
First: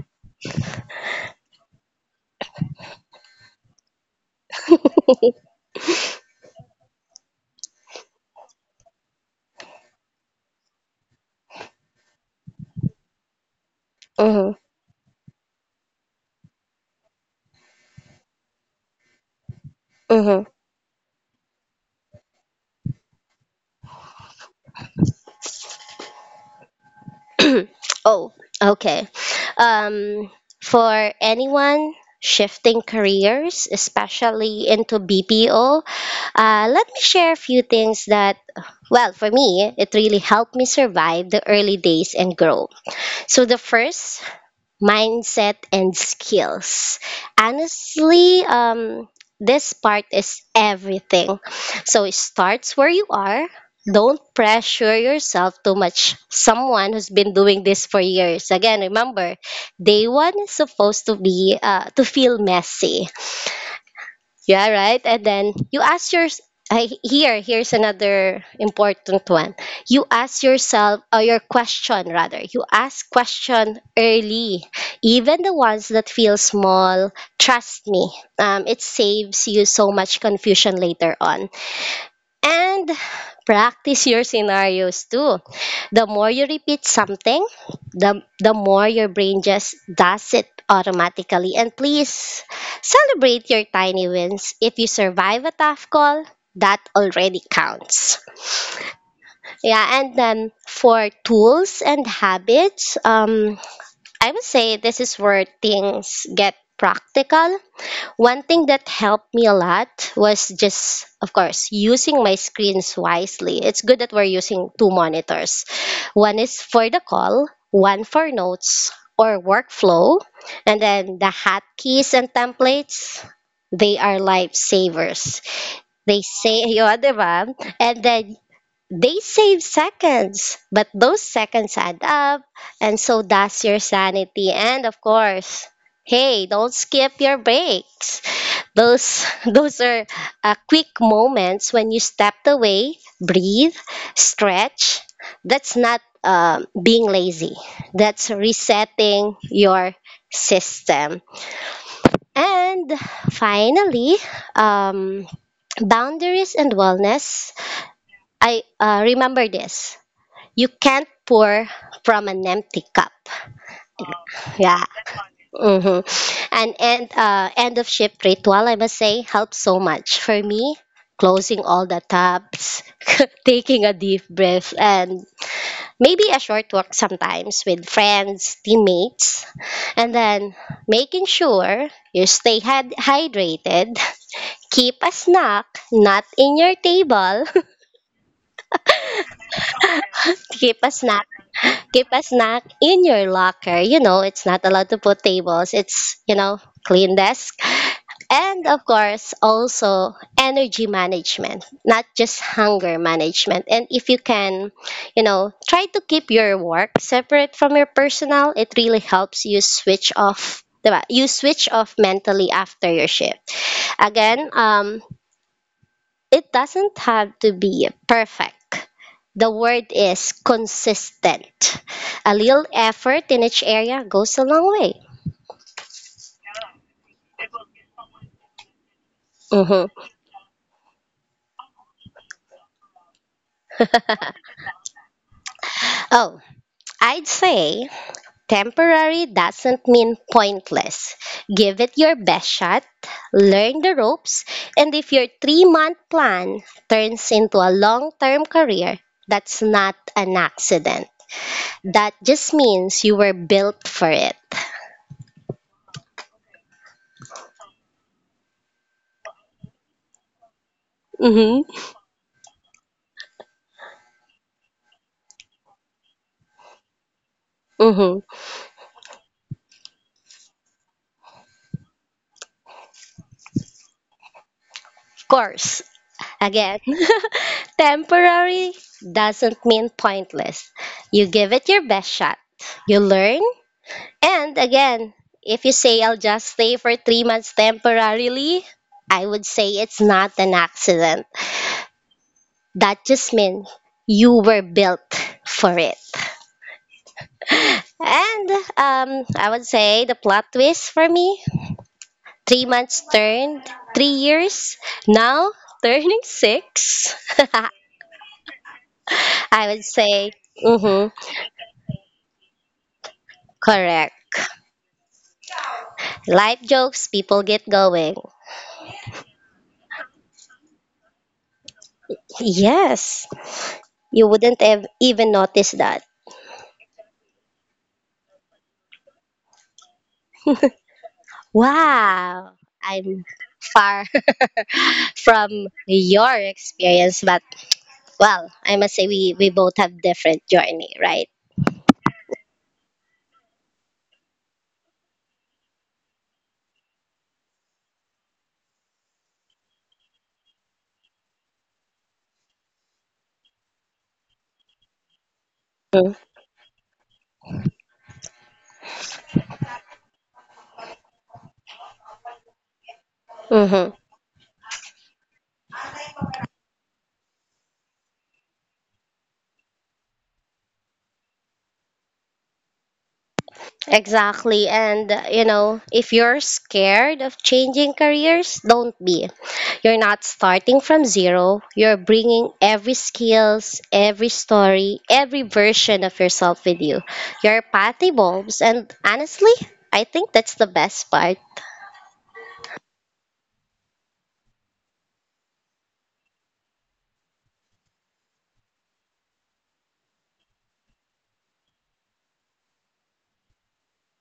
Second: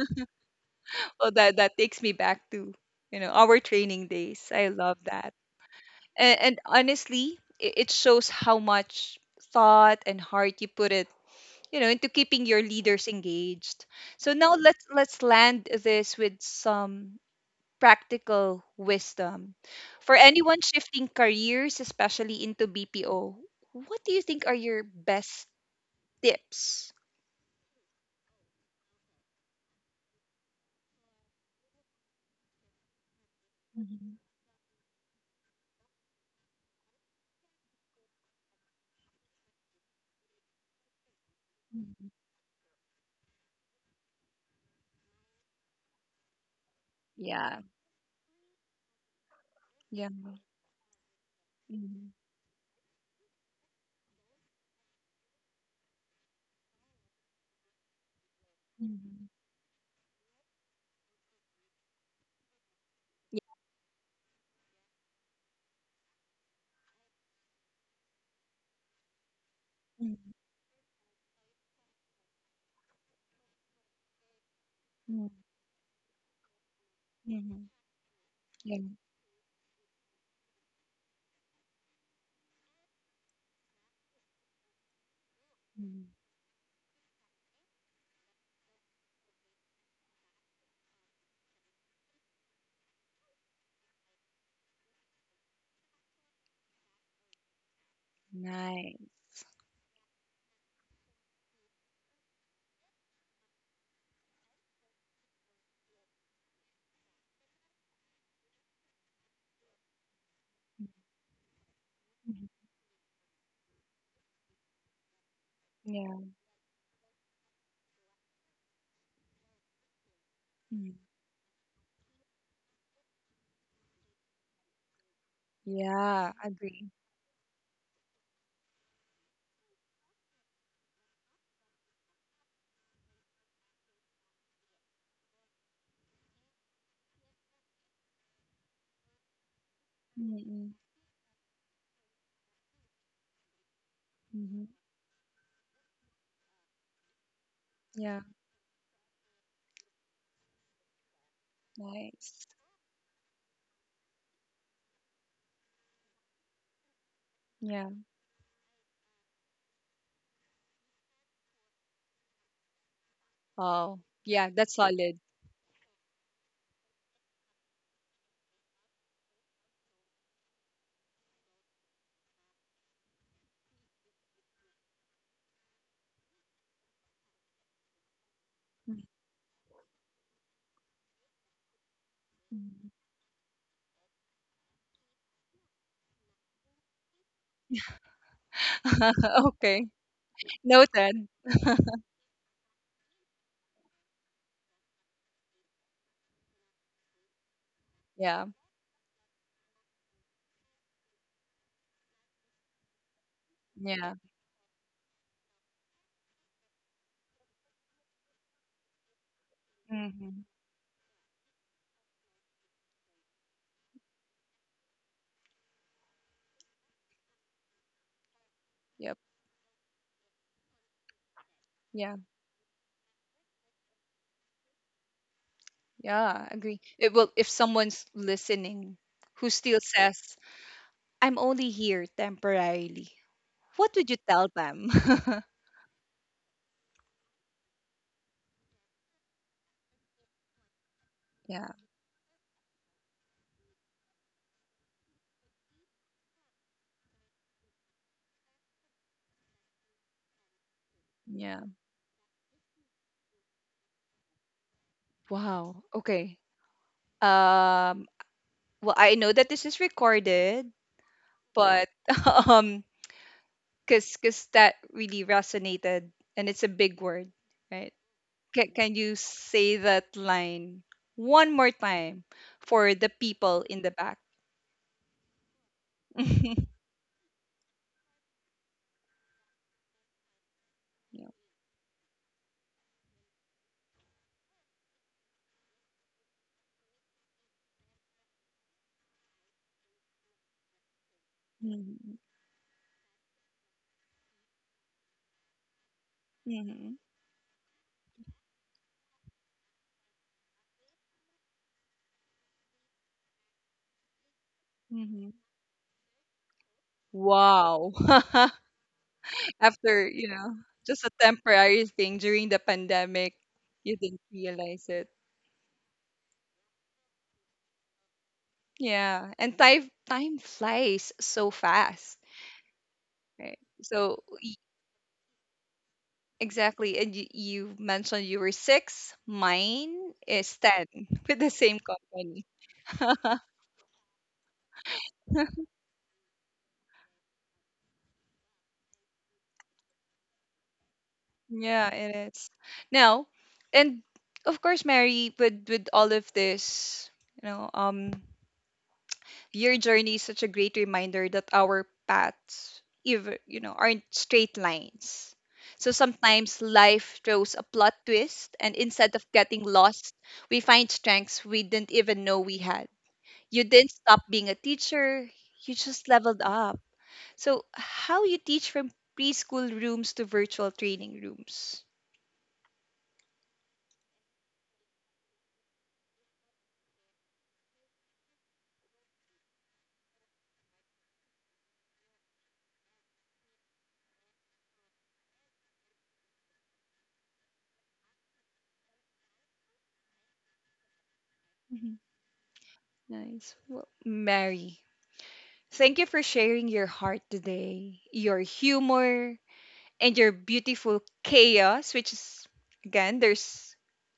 Well, that, that takes me back to, you know, our training days. I love that. And, and honestly, i- it shows how much thought and heart you put it, you know, into keeping your leaders engaged. So now Mm-hmm. let's let's land this with some practical wisdom. For Mm-hmm. anyone shifting careers, especially into B P O, what do you think are your best tips? [CLEARS THROAT] Oh, okay. Um, for anyone shifting careers, Mhm, especially into B P O, uh, let me share a few things that, well, for me, it really helped me survive the early mhm. days and grow. So the first mindset and skills. Yeah. Honestly, um, this part Yeah. is everything. So Mhm. it starts where you are. Don't pressure yourself too much. Someone who's been doing this for years. Again, Mhm. remember, day one is supposed to be uh, to feel messy Yeah. yeah, right. And then you ask your I, here here's another important one. You Mhm, ask yourself or your question rather. You ask question early, mhm, even the ones that feel small. mhm. Trust me, um, it Yeah. saves you so much confusion later on. And practice your scenarios too. Mhm. The more you repeat something, the, the more your brain just does it automatically. And please celebrate your tiny wins. If you survive a tough call, that already counts. Nice. Yeah, and then for tools and habits, um, I would say this is where things get practical. One thing that helped me a lot was just, of course, using my Mhm. screens wisely. It's good that we're using two monitors. Yeah. One is for the call, one for notes or workflow, and then the hotkeys and templates, they are lifesavers. They Yeah, say, [LAUGHS] agree. yun, di ba? And then they save seconds, but those seconds add up, and so does your sanity. And of course, hey, don't skip your breaks. Those [LAUGHS] those are uh, Mm-hmm. quick moments when you step away, breathe, Mm-hmm. stretch. That's not um being lazy. Yeah, That's resetting your system. nice. And finally, um, boundaries and wellness. Yeah. I uh, remember this, you can't pour from an empty cup. Oh. Yeah, that's Yeah. solid. hmm And end, uh, end of shift ritual, I must say, helps so much. For me, closing all the tabs, [LAUGHS] taking a deep breath, and maybe a short walk sometimes with friends, teammates, and then making sure you stay Mm-hmm. had- hydrated. [LAUGHS] Keep a snack, not in your table. [LAUGHS] [LAUGHS] Okay. Keep a snack, Noted. keep a snack in your locker. You know, it's not allowed to put tables, it's, you know, clean desk. Yeah. And of course, also energy management, not just hunger management. And if Yeah. you can, you know, try to keep your work separate from your personal, it really helps you switch Mm-hmm. off. Diba? You switch off mentally after your shift. Again, um, it doesn't have to be perfect. Yep. The word is consistent. Yeah. A little effort in each area goes a long way. Yeah. Agree. It will if someone's listening who still Mhm. says, I'm only here temporarily, what would you tell them? Oh, I'd say temporary doesn't mean pointless. [LAUGHS] Yeah. Give it your best shot, learn the ropes, and if your three month plan turns into a long term career, that's not an accident. Yeah. That just means you were built for it. Wow. Okay. Um, well I know that this is recorded, Mm-hmm. but [LAUGHS] um, Cause, cause that really resonated, and it's a big word, right? Mm-hmm. Can, can you say that line one more time for the people in the back? Of course. Again, [LAUGHS] [LAUGHS] temporary doesn't mean pointless. You Yeah. give it your best shot. You learn. And again, if you say I'll just stay for three months temporarily, I would say it's not an accident. Mhm. That just means you were built for it. Mhm. And um, I would say the plot twist for me, three months turned three years, Mhm. now turning six. [LAUGHS] Wow. [LAUGHS] I would After, say, you know, just mhm. a temporary thing during the pandemic, you didn't Correct. realize it. Light jokes, people get going. Yeah. And time time flies so fast, Yes, right? So you y- wouldn't have even noticed that. Exactly. And you, you mentioned you were six. Mine is ten [LAUGHS] with the same company. Wow, I'm [LAUGHS] far [LAUGHS] from your experience, but well, I must say we, we both have different journey, right? Yeah, it is. Now, and of course, Mary, with with all of this, you know, um, your journey is such a great reminder that our paths, even you know, aren't straight lines. So sometimes life throws a plot twist, and instead of getting lost, we find strengths we didn't even know we had. You didn't Mm-hmm. stop being a teacher, you just leveled up. So, how you teach from preschool rooms to virtual training rooms? Exactly. And, uh, you know, if you're scared of changing careers, don't be. You're not starting from zero. You're bringing every skills, every story, every version of yourself with you. Your path evolves. And honestly, I think that's the best part. Mhm. Nice. Well, Mary, thank you for sharing your heart today, your humor, and your beautiful chaos, which is, again, there's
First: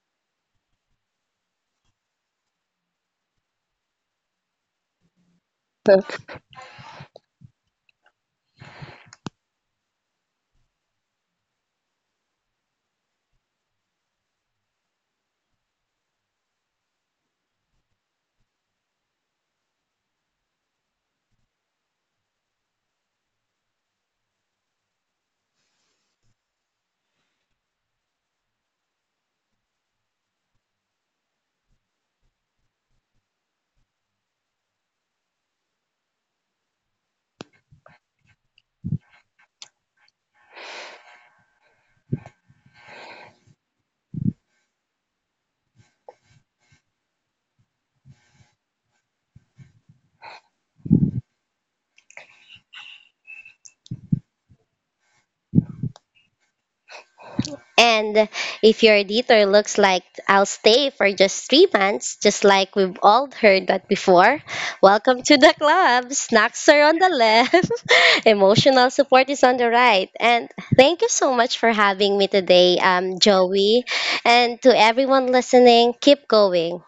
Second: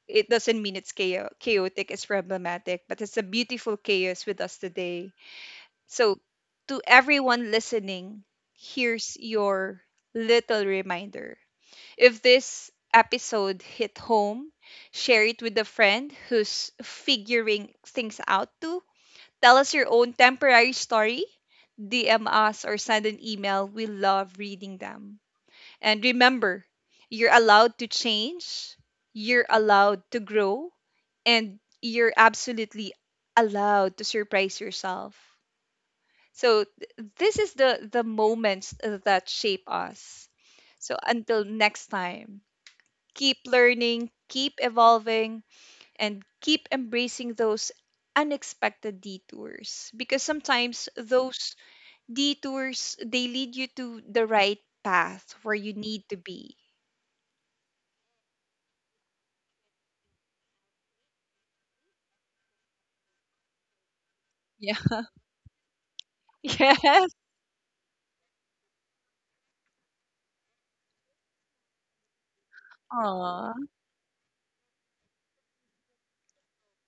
it doesn't mean it's chao- chaotic, it's problematic, but it's a beautiful chaos with us today. So, [LAUGHS] to everyone listening, here's your little reminder. If this episode hit home, share it with a friend who's figuring things out too. Tell us your own temporary story, D M us, or send an email. We love reading them. And remember, you're allowed to change, you're allowed to grow, and you're absolutely allowed to surprise yourself. So th- this is the the moments uh, that shape us. So until next time, keep learning, keep evolving, and keep embracing those unexpected detours because sometimes those detours they lead you to the right path where you need to be. And if your editor looks like I'll stay for just three months, just like we've all heard that before, Yeah. [LAUGHS] welcome to the club. Snacks are on the Yes. left, [LAUGHS] emotional support is on the right. And thank you so much for having me today, um, Aww. Joey. And to everyone listening, keep going.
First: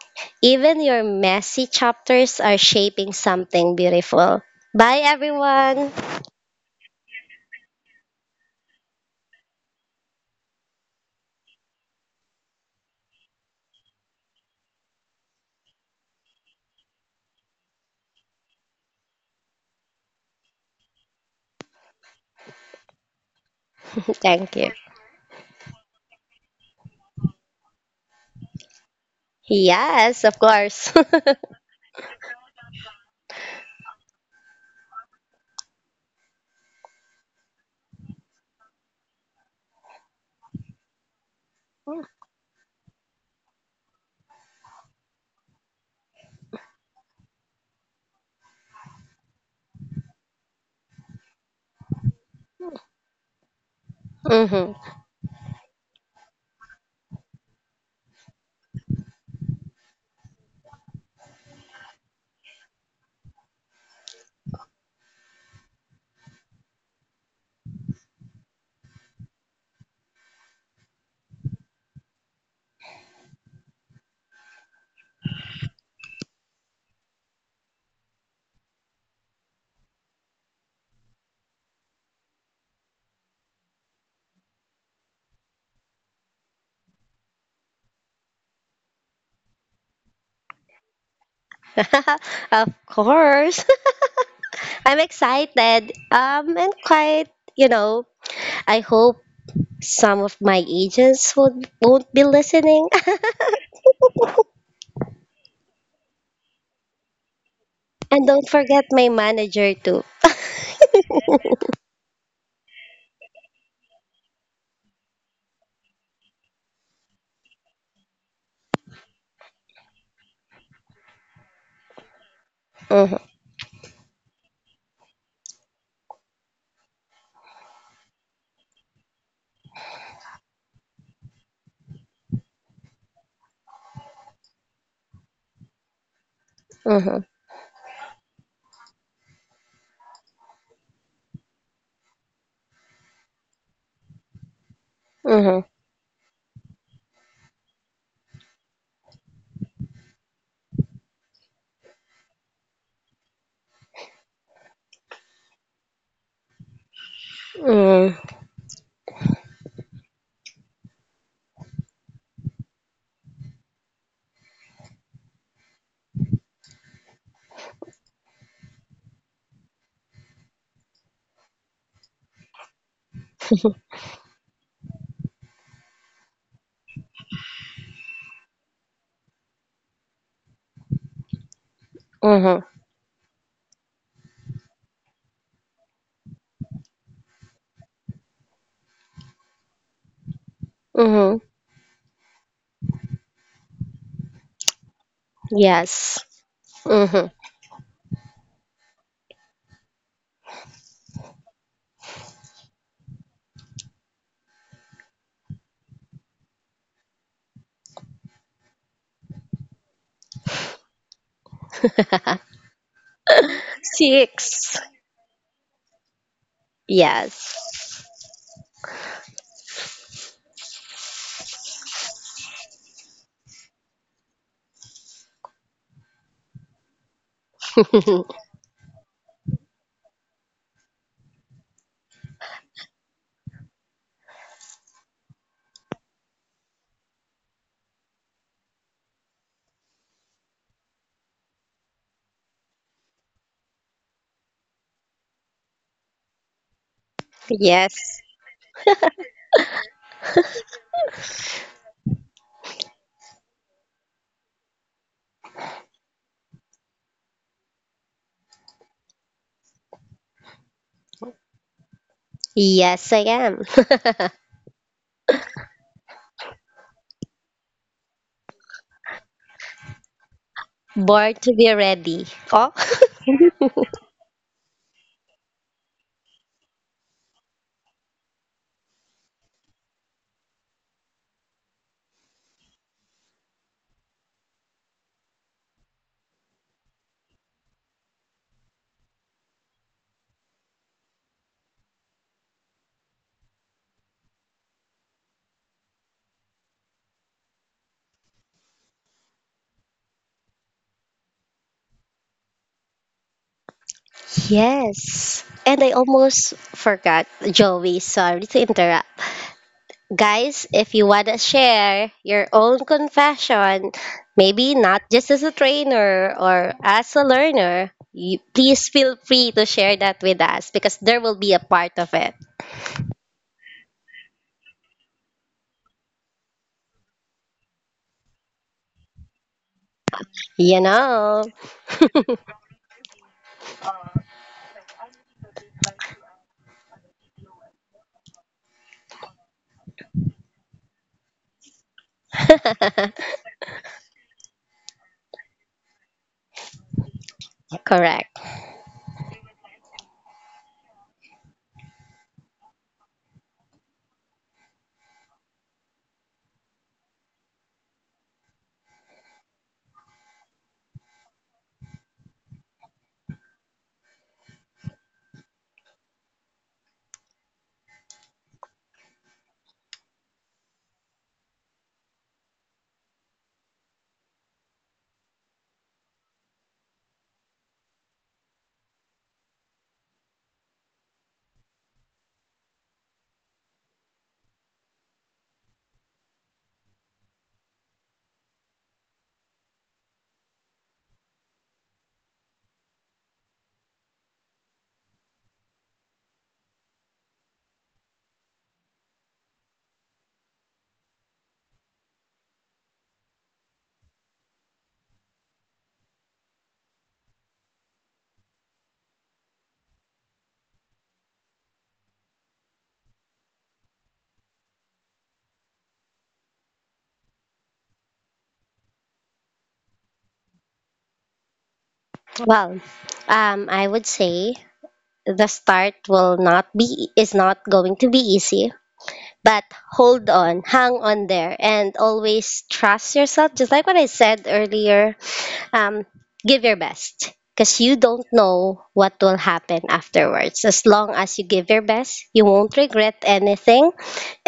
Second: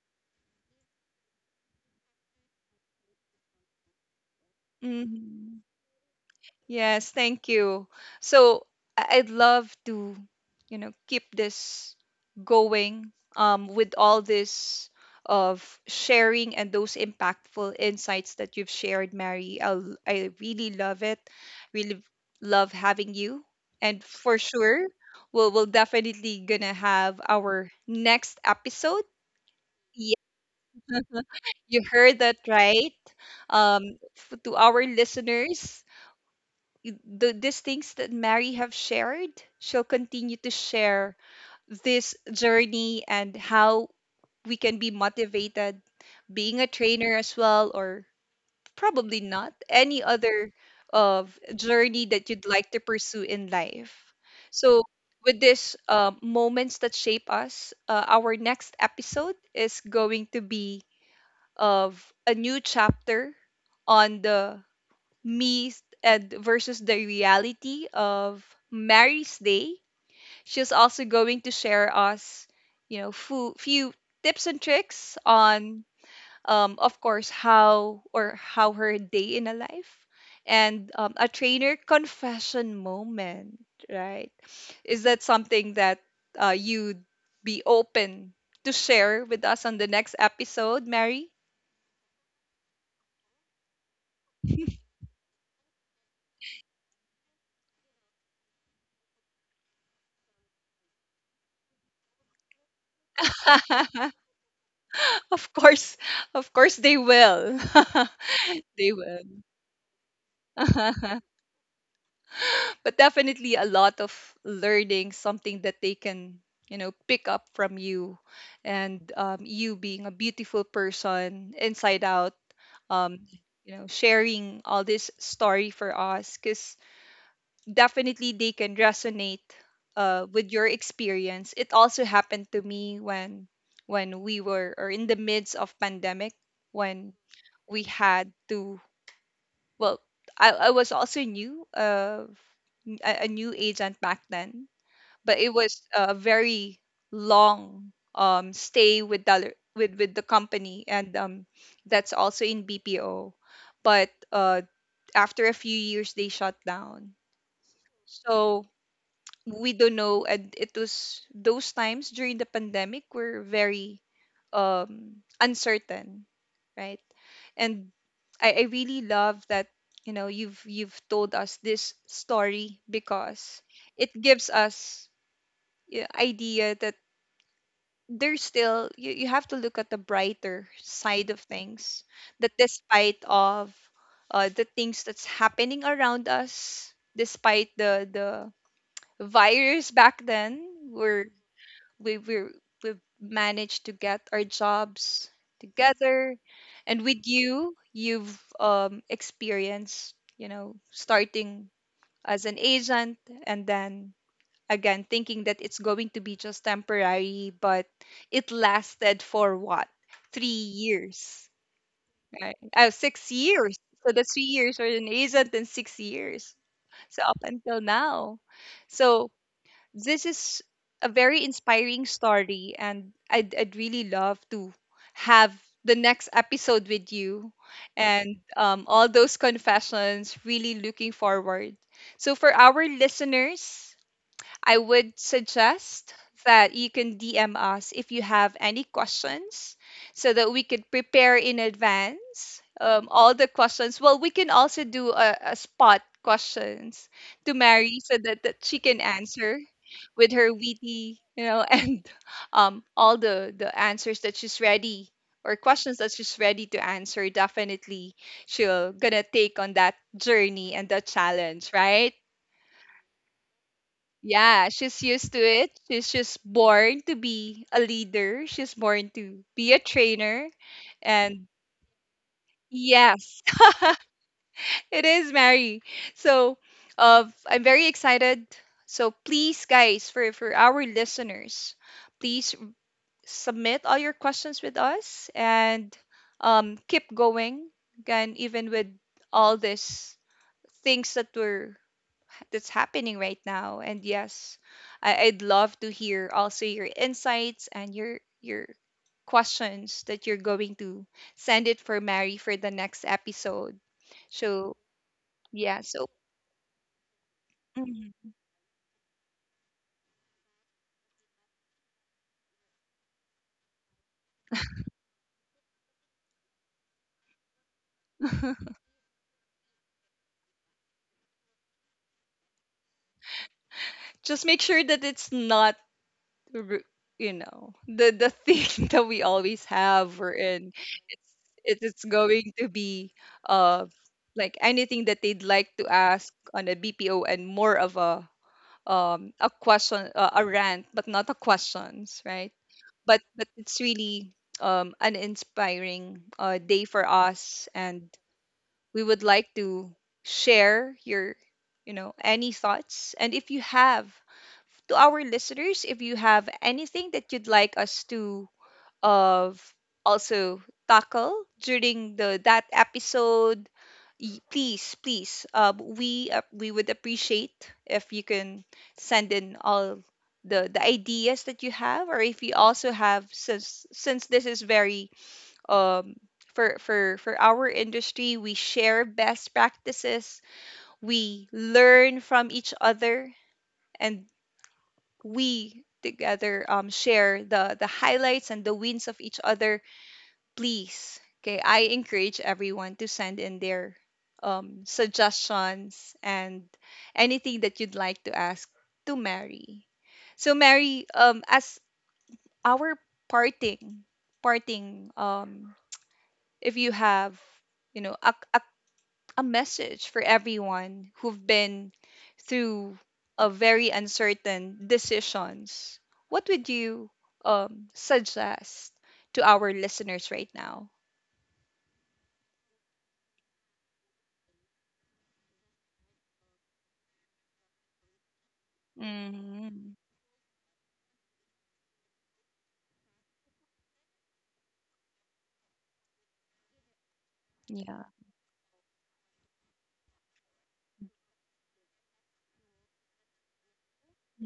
Even your messy chapters are shaping something beautiful. Bye, Mhm. everyone. Yes, thank you. So I- I'd love to, you know, keep this going um, with all this of sharing and those impactful insights that you've shared, Mary. I'll, I really love it. Really love having you. And for Thank you. sure, we'll, we'll definitely gonna have our next episode. Yeah, Yes, of course. [LAUGHS] you heard that right. Um, f- to our listeners, y- the, these things that Mary have shared, she'll continue to share this journey and how we can be motivated being a trainer as well, or probably not any other of journey that you'd like to pursue in life. hmm So with this uh, moments that shape us, uh, our next episode is going to be of a new chapter on the me and versus the reality of Mary's day. She's also going to share us, you know, few, few tips and tricks on, um, of course, how or how her day in a life and um, a trainer confession moment, right? Is that something that uh, you'd be open to share with us on the next episode, Mary? [LAUGHS] Of course. [LAUGHS] I'm excited. Um, and quite, you know, I hope some of my agents would, won't be listening. [LAUGHS] [LAUGHS] Of course, of course they will. [LAUGHS] And don't forget they my will. manager too. [LAUGHS] But definitely a lot of learning, something that they can, you know, pick up from you. And um, you being a beautiful person inside out, um, Mm-hmm, you know, sharing all this story for us because definitely they can resonate uh, with your experience. It also happened to me when when we were or in the midst of pandemic when mm-hmm, we had to well i, I was also new uh, a, a new agent back then but it mm-hmm, was a very long um, stay with the other- with with the company and um, that's also in bpo but uh, after a few years they shut down mm-hmm, so we don't know and it was those times during the pandemic were very um, uncertain right and I, I really love that you know you've you've told us this story because it gives us yeah, idea that there's still you, you have to look at the brighter side of things that mm-hmm, despite of uh, the things that's happening around us despite the the virus back then were mm-hmm. we we we've managed to get our jobs Yes. together and with you you've um experienced you know starting as an agent and then again thinking that it's going to be just temporary but it lasted for what three years Mm-hmm. [LAUGHS] right oh six years so that's three years Six. for an agent and six years so up Yes. until now so this is a very inspiring story, and I'd, I'd really love to have the next episode with you and [LAUGHS] um, all those confessions. Really looking forward. So, for our listeners, I would suggest that you can D M us if you have any questions so that we could prepare in advance um, all the questions. Well, we can also do a, a spot questions to Mary so Yes. that, that she can answer with her witty, you know, [LAUGHS] and um, all the, the answers that she's ready or questions that she's ready to answer. Definitely she'll gonna take on that journey and the challenge, right? Yes, I am. Yeah, she's used to it. She's just born to be a leader. She's born to be a trainer. [LAUGHS] Born And to be ready. Oh. [LAUGHS] yes, [LAUGHS] it is Mary. So, uh, I'm very excited. So please, guys, for for our listeners, please submit all your questions with us and um, keep going. Again, even with all these things that we're that's happening right now. And yes, I, I'd love to hear also your insights and your your questions that you're going to send it for Mary for the next episode. So Yes. And yeah, I so almost forgot, Joey, mhm. sorry to interrupt. Guys, if you want to share your own confession, maybe not just as a trainer or as a learner, you, [LAUGHS] please feel free to share that with us because there will be a part of it. Just make sure that it's not r- you know the the thing, [LAUGHS] that we always have, we're in You it's know? it, it's going to be uh like anything that they'd like to ask on a bpo, and more of a um a question, uh, a rant, but not a questions, right? But [LAUGHS] but it's really um an inspiring uh, day for us, and Correct. we would like to share your you know any thoughts. And if you have, to our listeners, if you have anything that you'd like us to of also tackle during the that episode, y- please, please, uh, we uh, we would appreciate if you can send in all the the ideas that you have. Or if you also have, since since this is very um for for for our industry, we share best practices, we learn from each other, and we together, um, share the the highlights and the wins of each other. Please. Okay, I encourage everyone to send in their um, suggestions and anything that you'd like to ask to Mary. So Mary, um, as our parting, parting um, if you have, you know, a, a, a message for everyone who've been through a very uncertain decisions, what would you um, suggest to our listeners right now? Well, um, I would say the start will not be, is not going to be easy. But Hmm. hold on, hang on there, and always trust yourself. Just like what I said earlier, um, give your best because you Yeah. don't know what will happen afterwards. As long as you give your best, you won't regret anything.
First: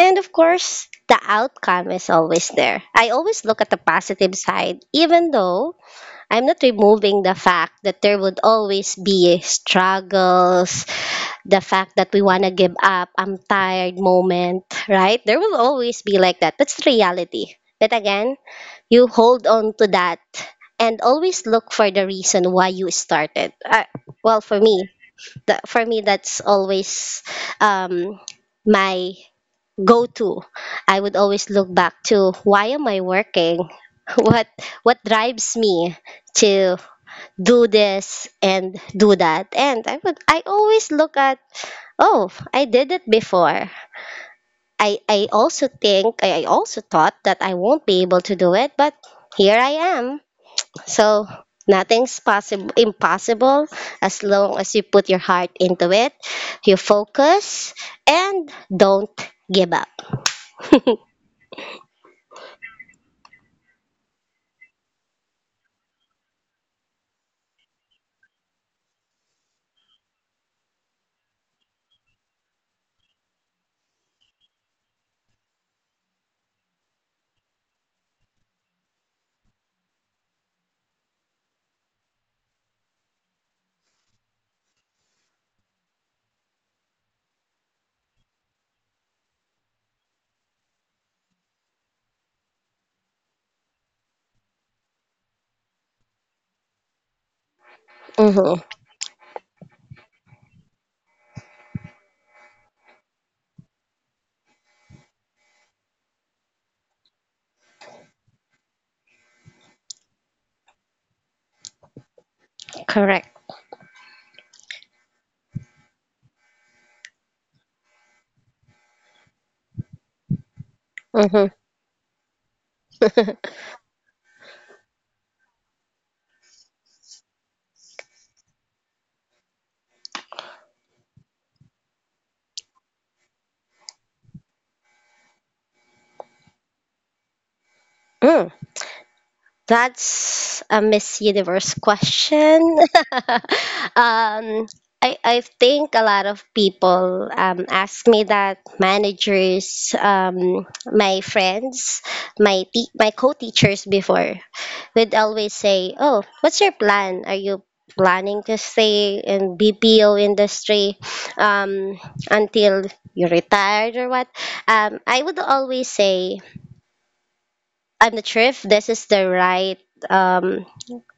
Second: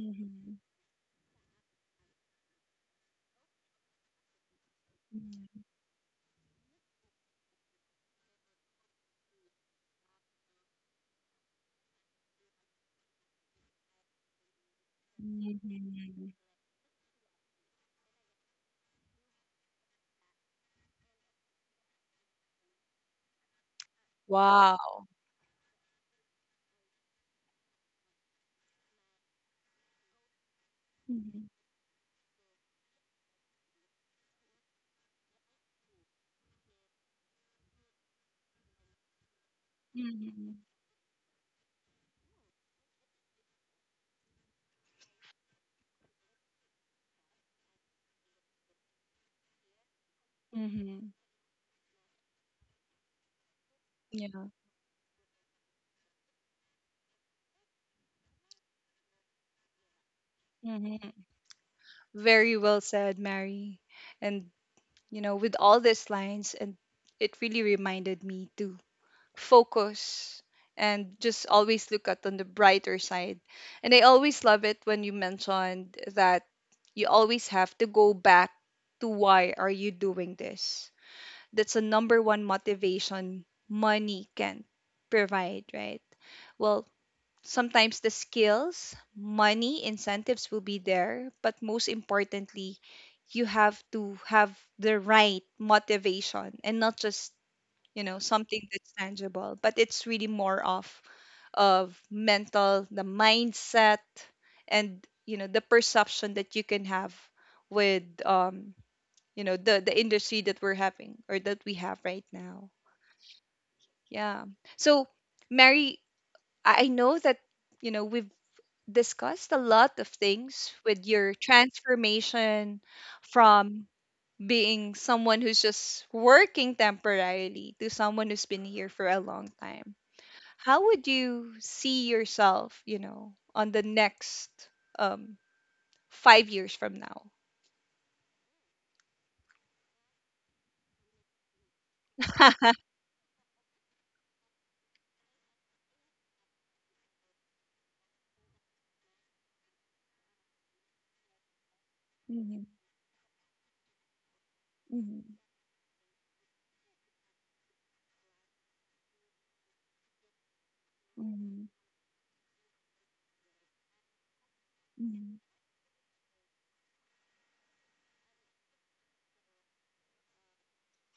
And of course, the outcome is always there. I always look at the positive side, even Mhm. though I'm not removing the fact that there would always be struggles, the fact that we want to give up, I'm tired moment, right? There will always be Mhm. like that. That's the reality. But again, you hold on to that and always look for the reason why you started. Uh, well, for me, Wow. that for me, that's always um, my go to. I would Mhm. always look back to why am I working? [LAUGHS] What what drives me to do this and do that. And I would, I Mhm. always look at, oh, I did it before. I, I also think I I also thought that I won't be able to do it, but here I am. Mhm. So nothing's possible, impossible as Yeah. long as you put your heart into it, you focus and don't give up. Mhm. Very well said, Mary. And, you know, with all these lines, and it really reminded me to focus and just always look at on the brighter side. And I always love it when you mentioned that you always have to go back to why are you doing this. That's the number one motivation money can provide, right? Well, sometimes the skills, money, incentives will be there, but most importantly, you have to have the right motivation and not just, you know, Mm-hmm. something that's tangible, but it's really more of of mental, the mindset, and you know the perception that you can have with um you know the the industry that we're having, or that we have right now. Correct. Yeah. So Mary, i I know that, you know, we've discussed a lot of things with your transformation Mm-hmm. from being someone who's just working temporarily to someone who's been here for a long time. How would you see yourself, you know, on the next um five years from now? [LAUGHS] That's a Miss Universe question. [LAUGHS] [LAUGHS] um, I, I think a lot of people um, ask me that, managers, um, my friends, my Mhm, te- my co-teachers before would mhm, always say, "Oh, what's your plan? Are you planning to stay in B P O industry mhm, um, until you retired or what?" Um, I would mhm, always say, "I'm not sure if this is the right." Um,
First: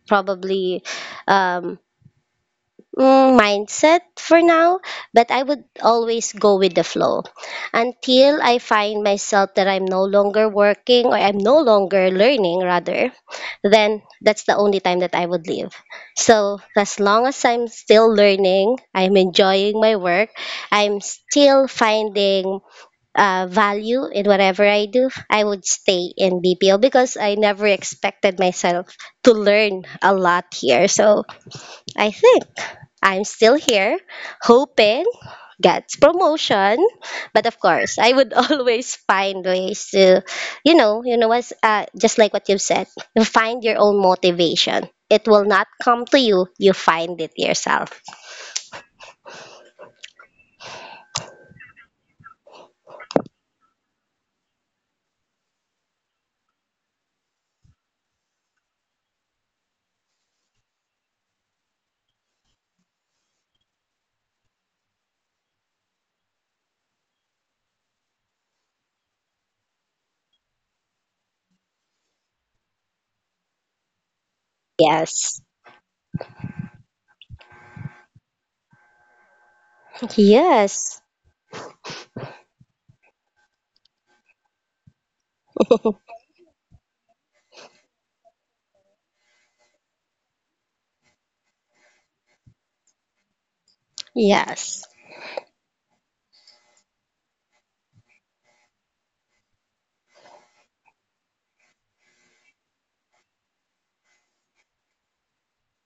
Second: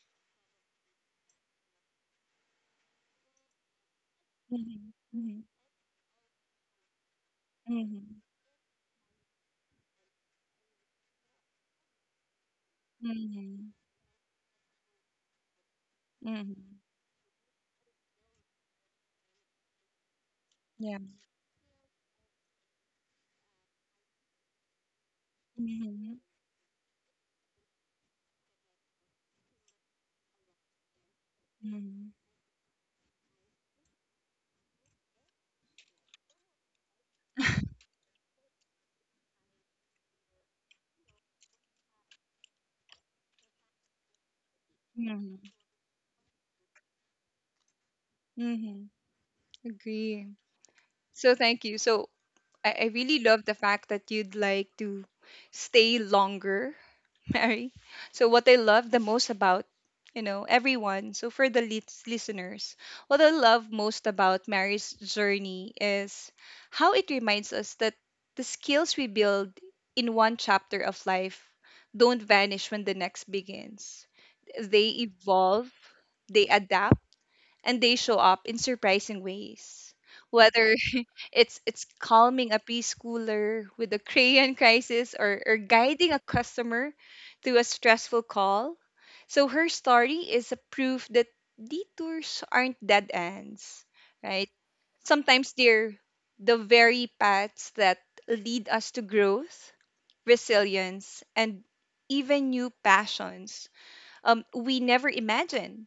probably um, mm, mindset for now, mhm, but I mhm, would always go with the flow mhm, until I find myself that I'm no longer working or I'm no longer learning, rather, mhm, then that's the only time that I would leave. So, mhm. as long as I'm still learning, I'm enjoying my work, Yeah. I'm still finding uh, value in whatever I do, I would stay Mhm, in B P O because I never expected myself to learn a lot here. So I mhm, think I'm still here, hoping gets promotion, but of course I would [LAUGHS] always find ways to, you know, you know what's uh, just like what you've said, you find your own motivation, it mhm, will not come to you, you find it yourself. mhm. Agree. So thank you. So I, I really love the fact that you'd like to stay longer, [LAUGHS] Mary. So what I love the most about, you know everyone. So for the lis- listeners, what I love most about Mary's journey is how it reminds us that the skills we build in one chapter of life don't vanish when the next begins. They Yes. evolve, they adapt, and they show up in surprising ways. Whether Yes. it's it's calming a preschooler with a crayon crisis, or, or guiding a customer through a stressful call. So her story is a proof that detours aren't dead ends, [LAUGHS] right? Yes. Sometimes they're the very paths that lead us to growth, resilience, and even new passions um, we never imagined.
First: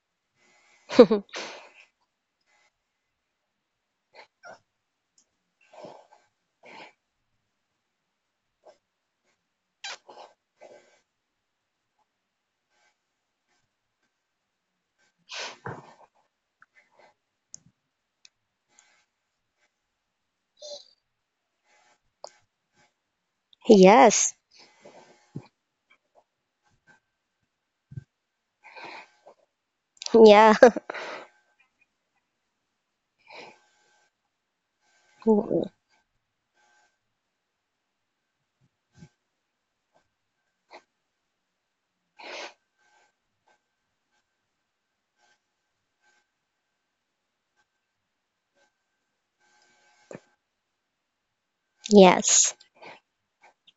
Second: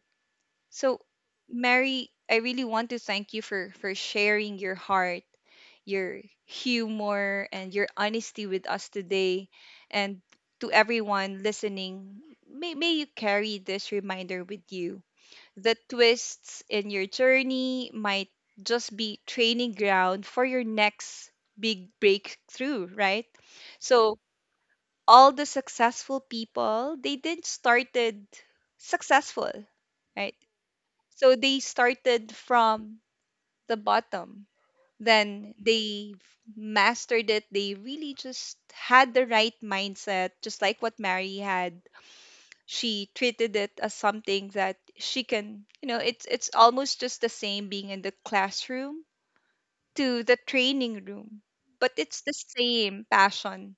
So, Mary, I really want to thank you for, for sharing your heart, your humor, and your honesty with us today. And to everyone listening, may, may you carry this reminder with you. The twists in your journey might just be training ground for your next big breakthrough, right? [LAUGHS] So Yes. all the successful people, they didn't started successful, right? Yeah. [LAUGHS] So they started from the bottom, then they've mastered it. They really just had the right mindset, just like what Mary had. She treated it as something that she can, you know, it's it's almost just the same being in the classroom to the training room, but it's the Yes. same passion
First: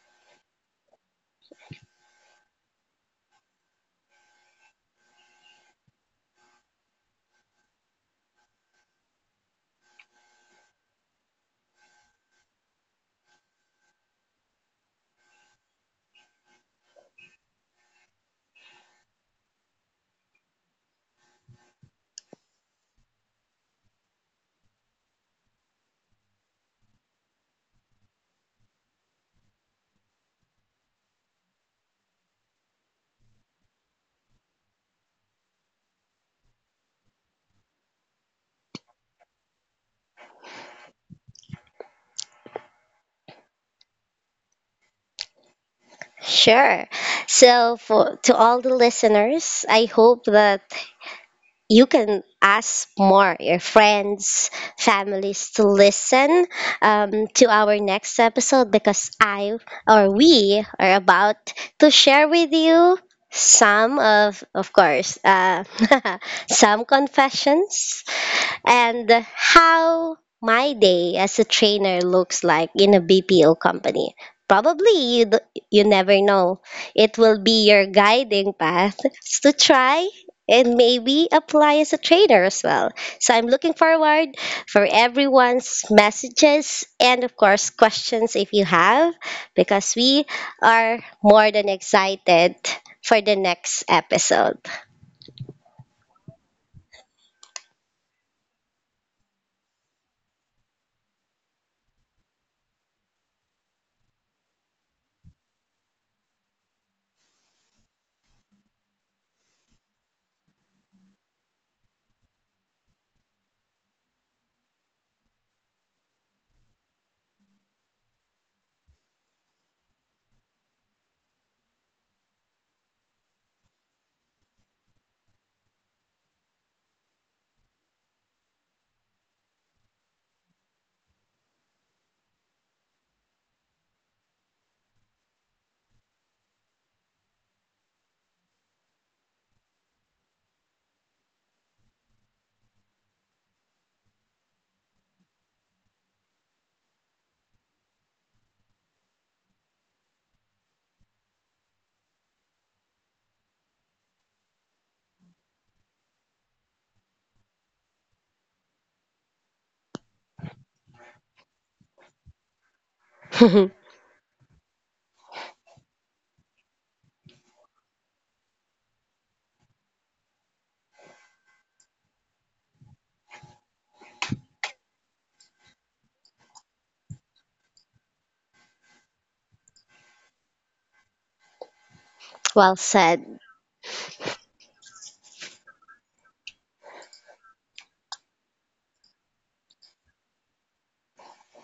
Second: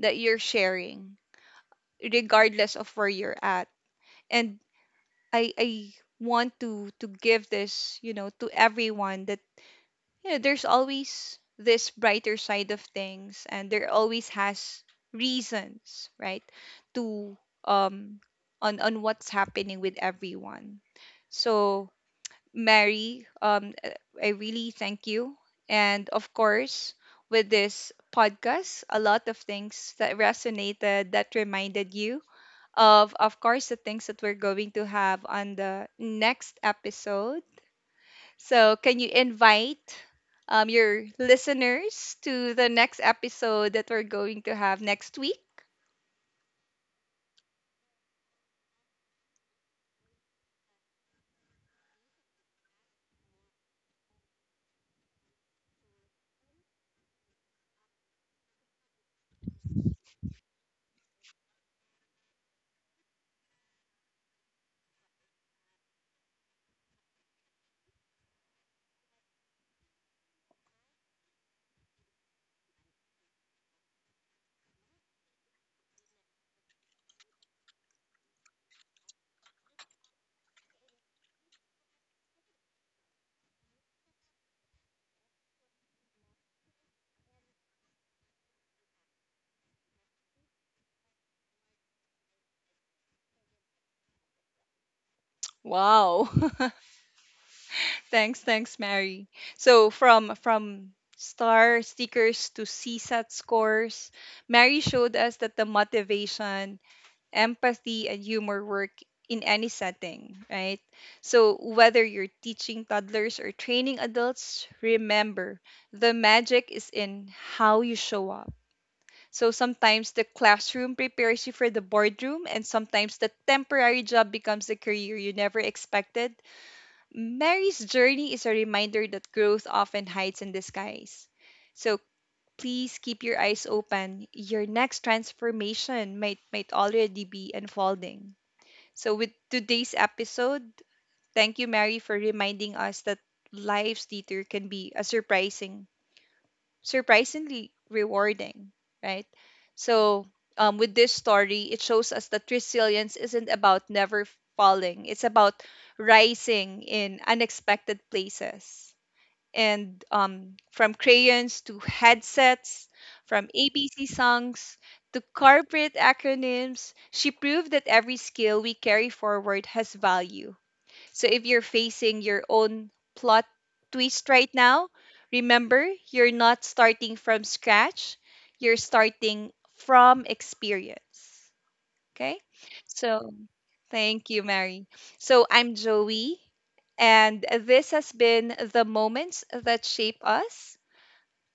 that you're sharing regardless of where you're at. And I I want to to give this, you know, to everyone that, you know, there's always this brighter side of things, and there always has reasons, right, to um on on what's happening with everyone. So Mary, um, uh, I really thank you, and of course, with this podcast, a lot of things that resonated, that reminded you of, of course, the things that we're going to have on the next episode. So, can you invite um, your listeners to the next episode that we're going to have next week? Sure. So for, to all the listeners, I hope that you can ask more your friends, families to listen um, to our next episode because I, or we, are about to share with you some of of course, uh, [LAUGHS] some confessions and how my day as a trainer looks like in a B P O company. Probably you, d- you never know. It will be your guiding path [LAUGHS] to try and maybe apply as a trainer as well. So I'm looking forward for everyone's messages and of course questions if you have, because we are more than excited for the next episode. Wow. [LAUGHS] Thanks, thanks, Mary. So, from from star stickers to CSAT scores, Mary showed us that the motivation, empathy, and humor work in any setting, right? So, whether you're teaching toddlers or training adults, remember, the magic is in how you show up. So sometimes the classroom prepares you for the boardroom, and sometimes the temporary job becomes the career you never expected. Mary's journey is a reminder that growth often hides in disguise. So please keep your eyes open. Your next transformation might might already be unfolding. So with today's episode, thank you Mary for reminding us that life's theater can be a surprising, surprisingly rewarding, right? So, um, with this story, it shows us that resilience isn't about never falling, it's about rising in unexpected places. And um, from crayons to headsets, from [LAUGHS] A B C songs to corporate acronyms, she proved that every skill we carry forward has value. So if you're facing your own plot twist right now, remember, you're not starting from scratch, you're starting from experience. Okay? Well So said. thank you, Mary. So I'm Joey, and this has been the moments that shape us.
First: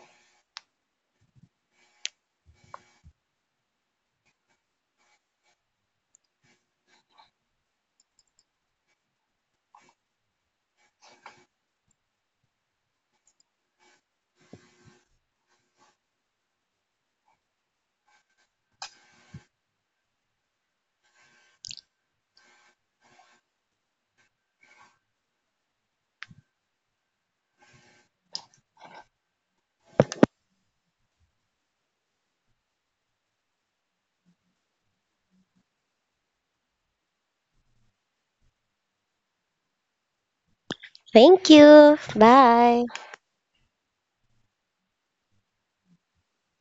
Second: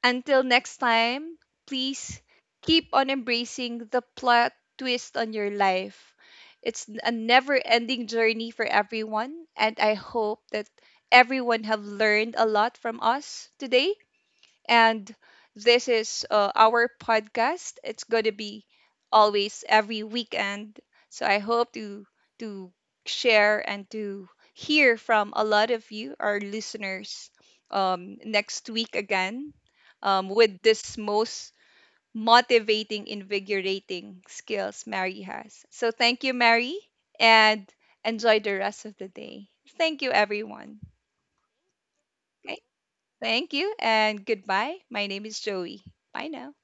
Until next time, please keep on embracing the plot twist on your life. It's n- a never-ending journey for everyone, and I hope that everyone have learned a lot from us today. And this is uh, our podcast. It's going to be always every weekend. So I hope to to share and to hear from a lot of you, our listeners, um, next week again, um, with this most motivating, invigorating skills Mary has. So thank you, Mary, and enjoy the rest of the day. Thank you, everyone. Thank you. Okay. Bye. Thank you and goodbye. My name is Joey. Bye now.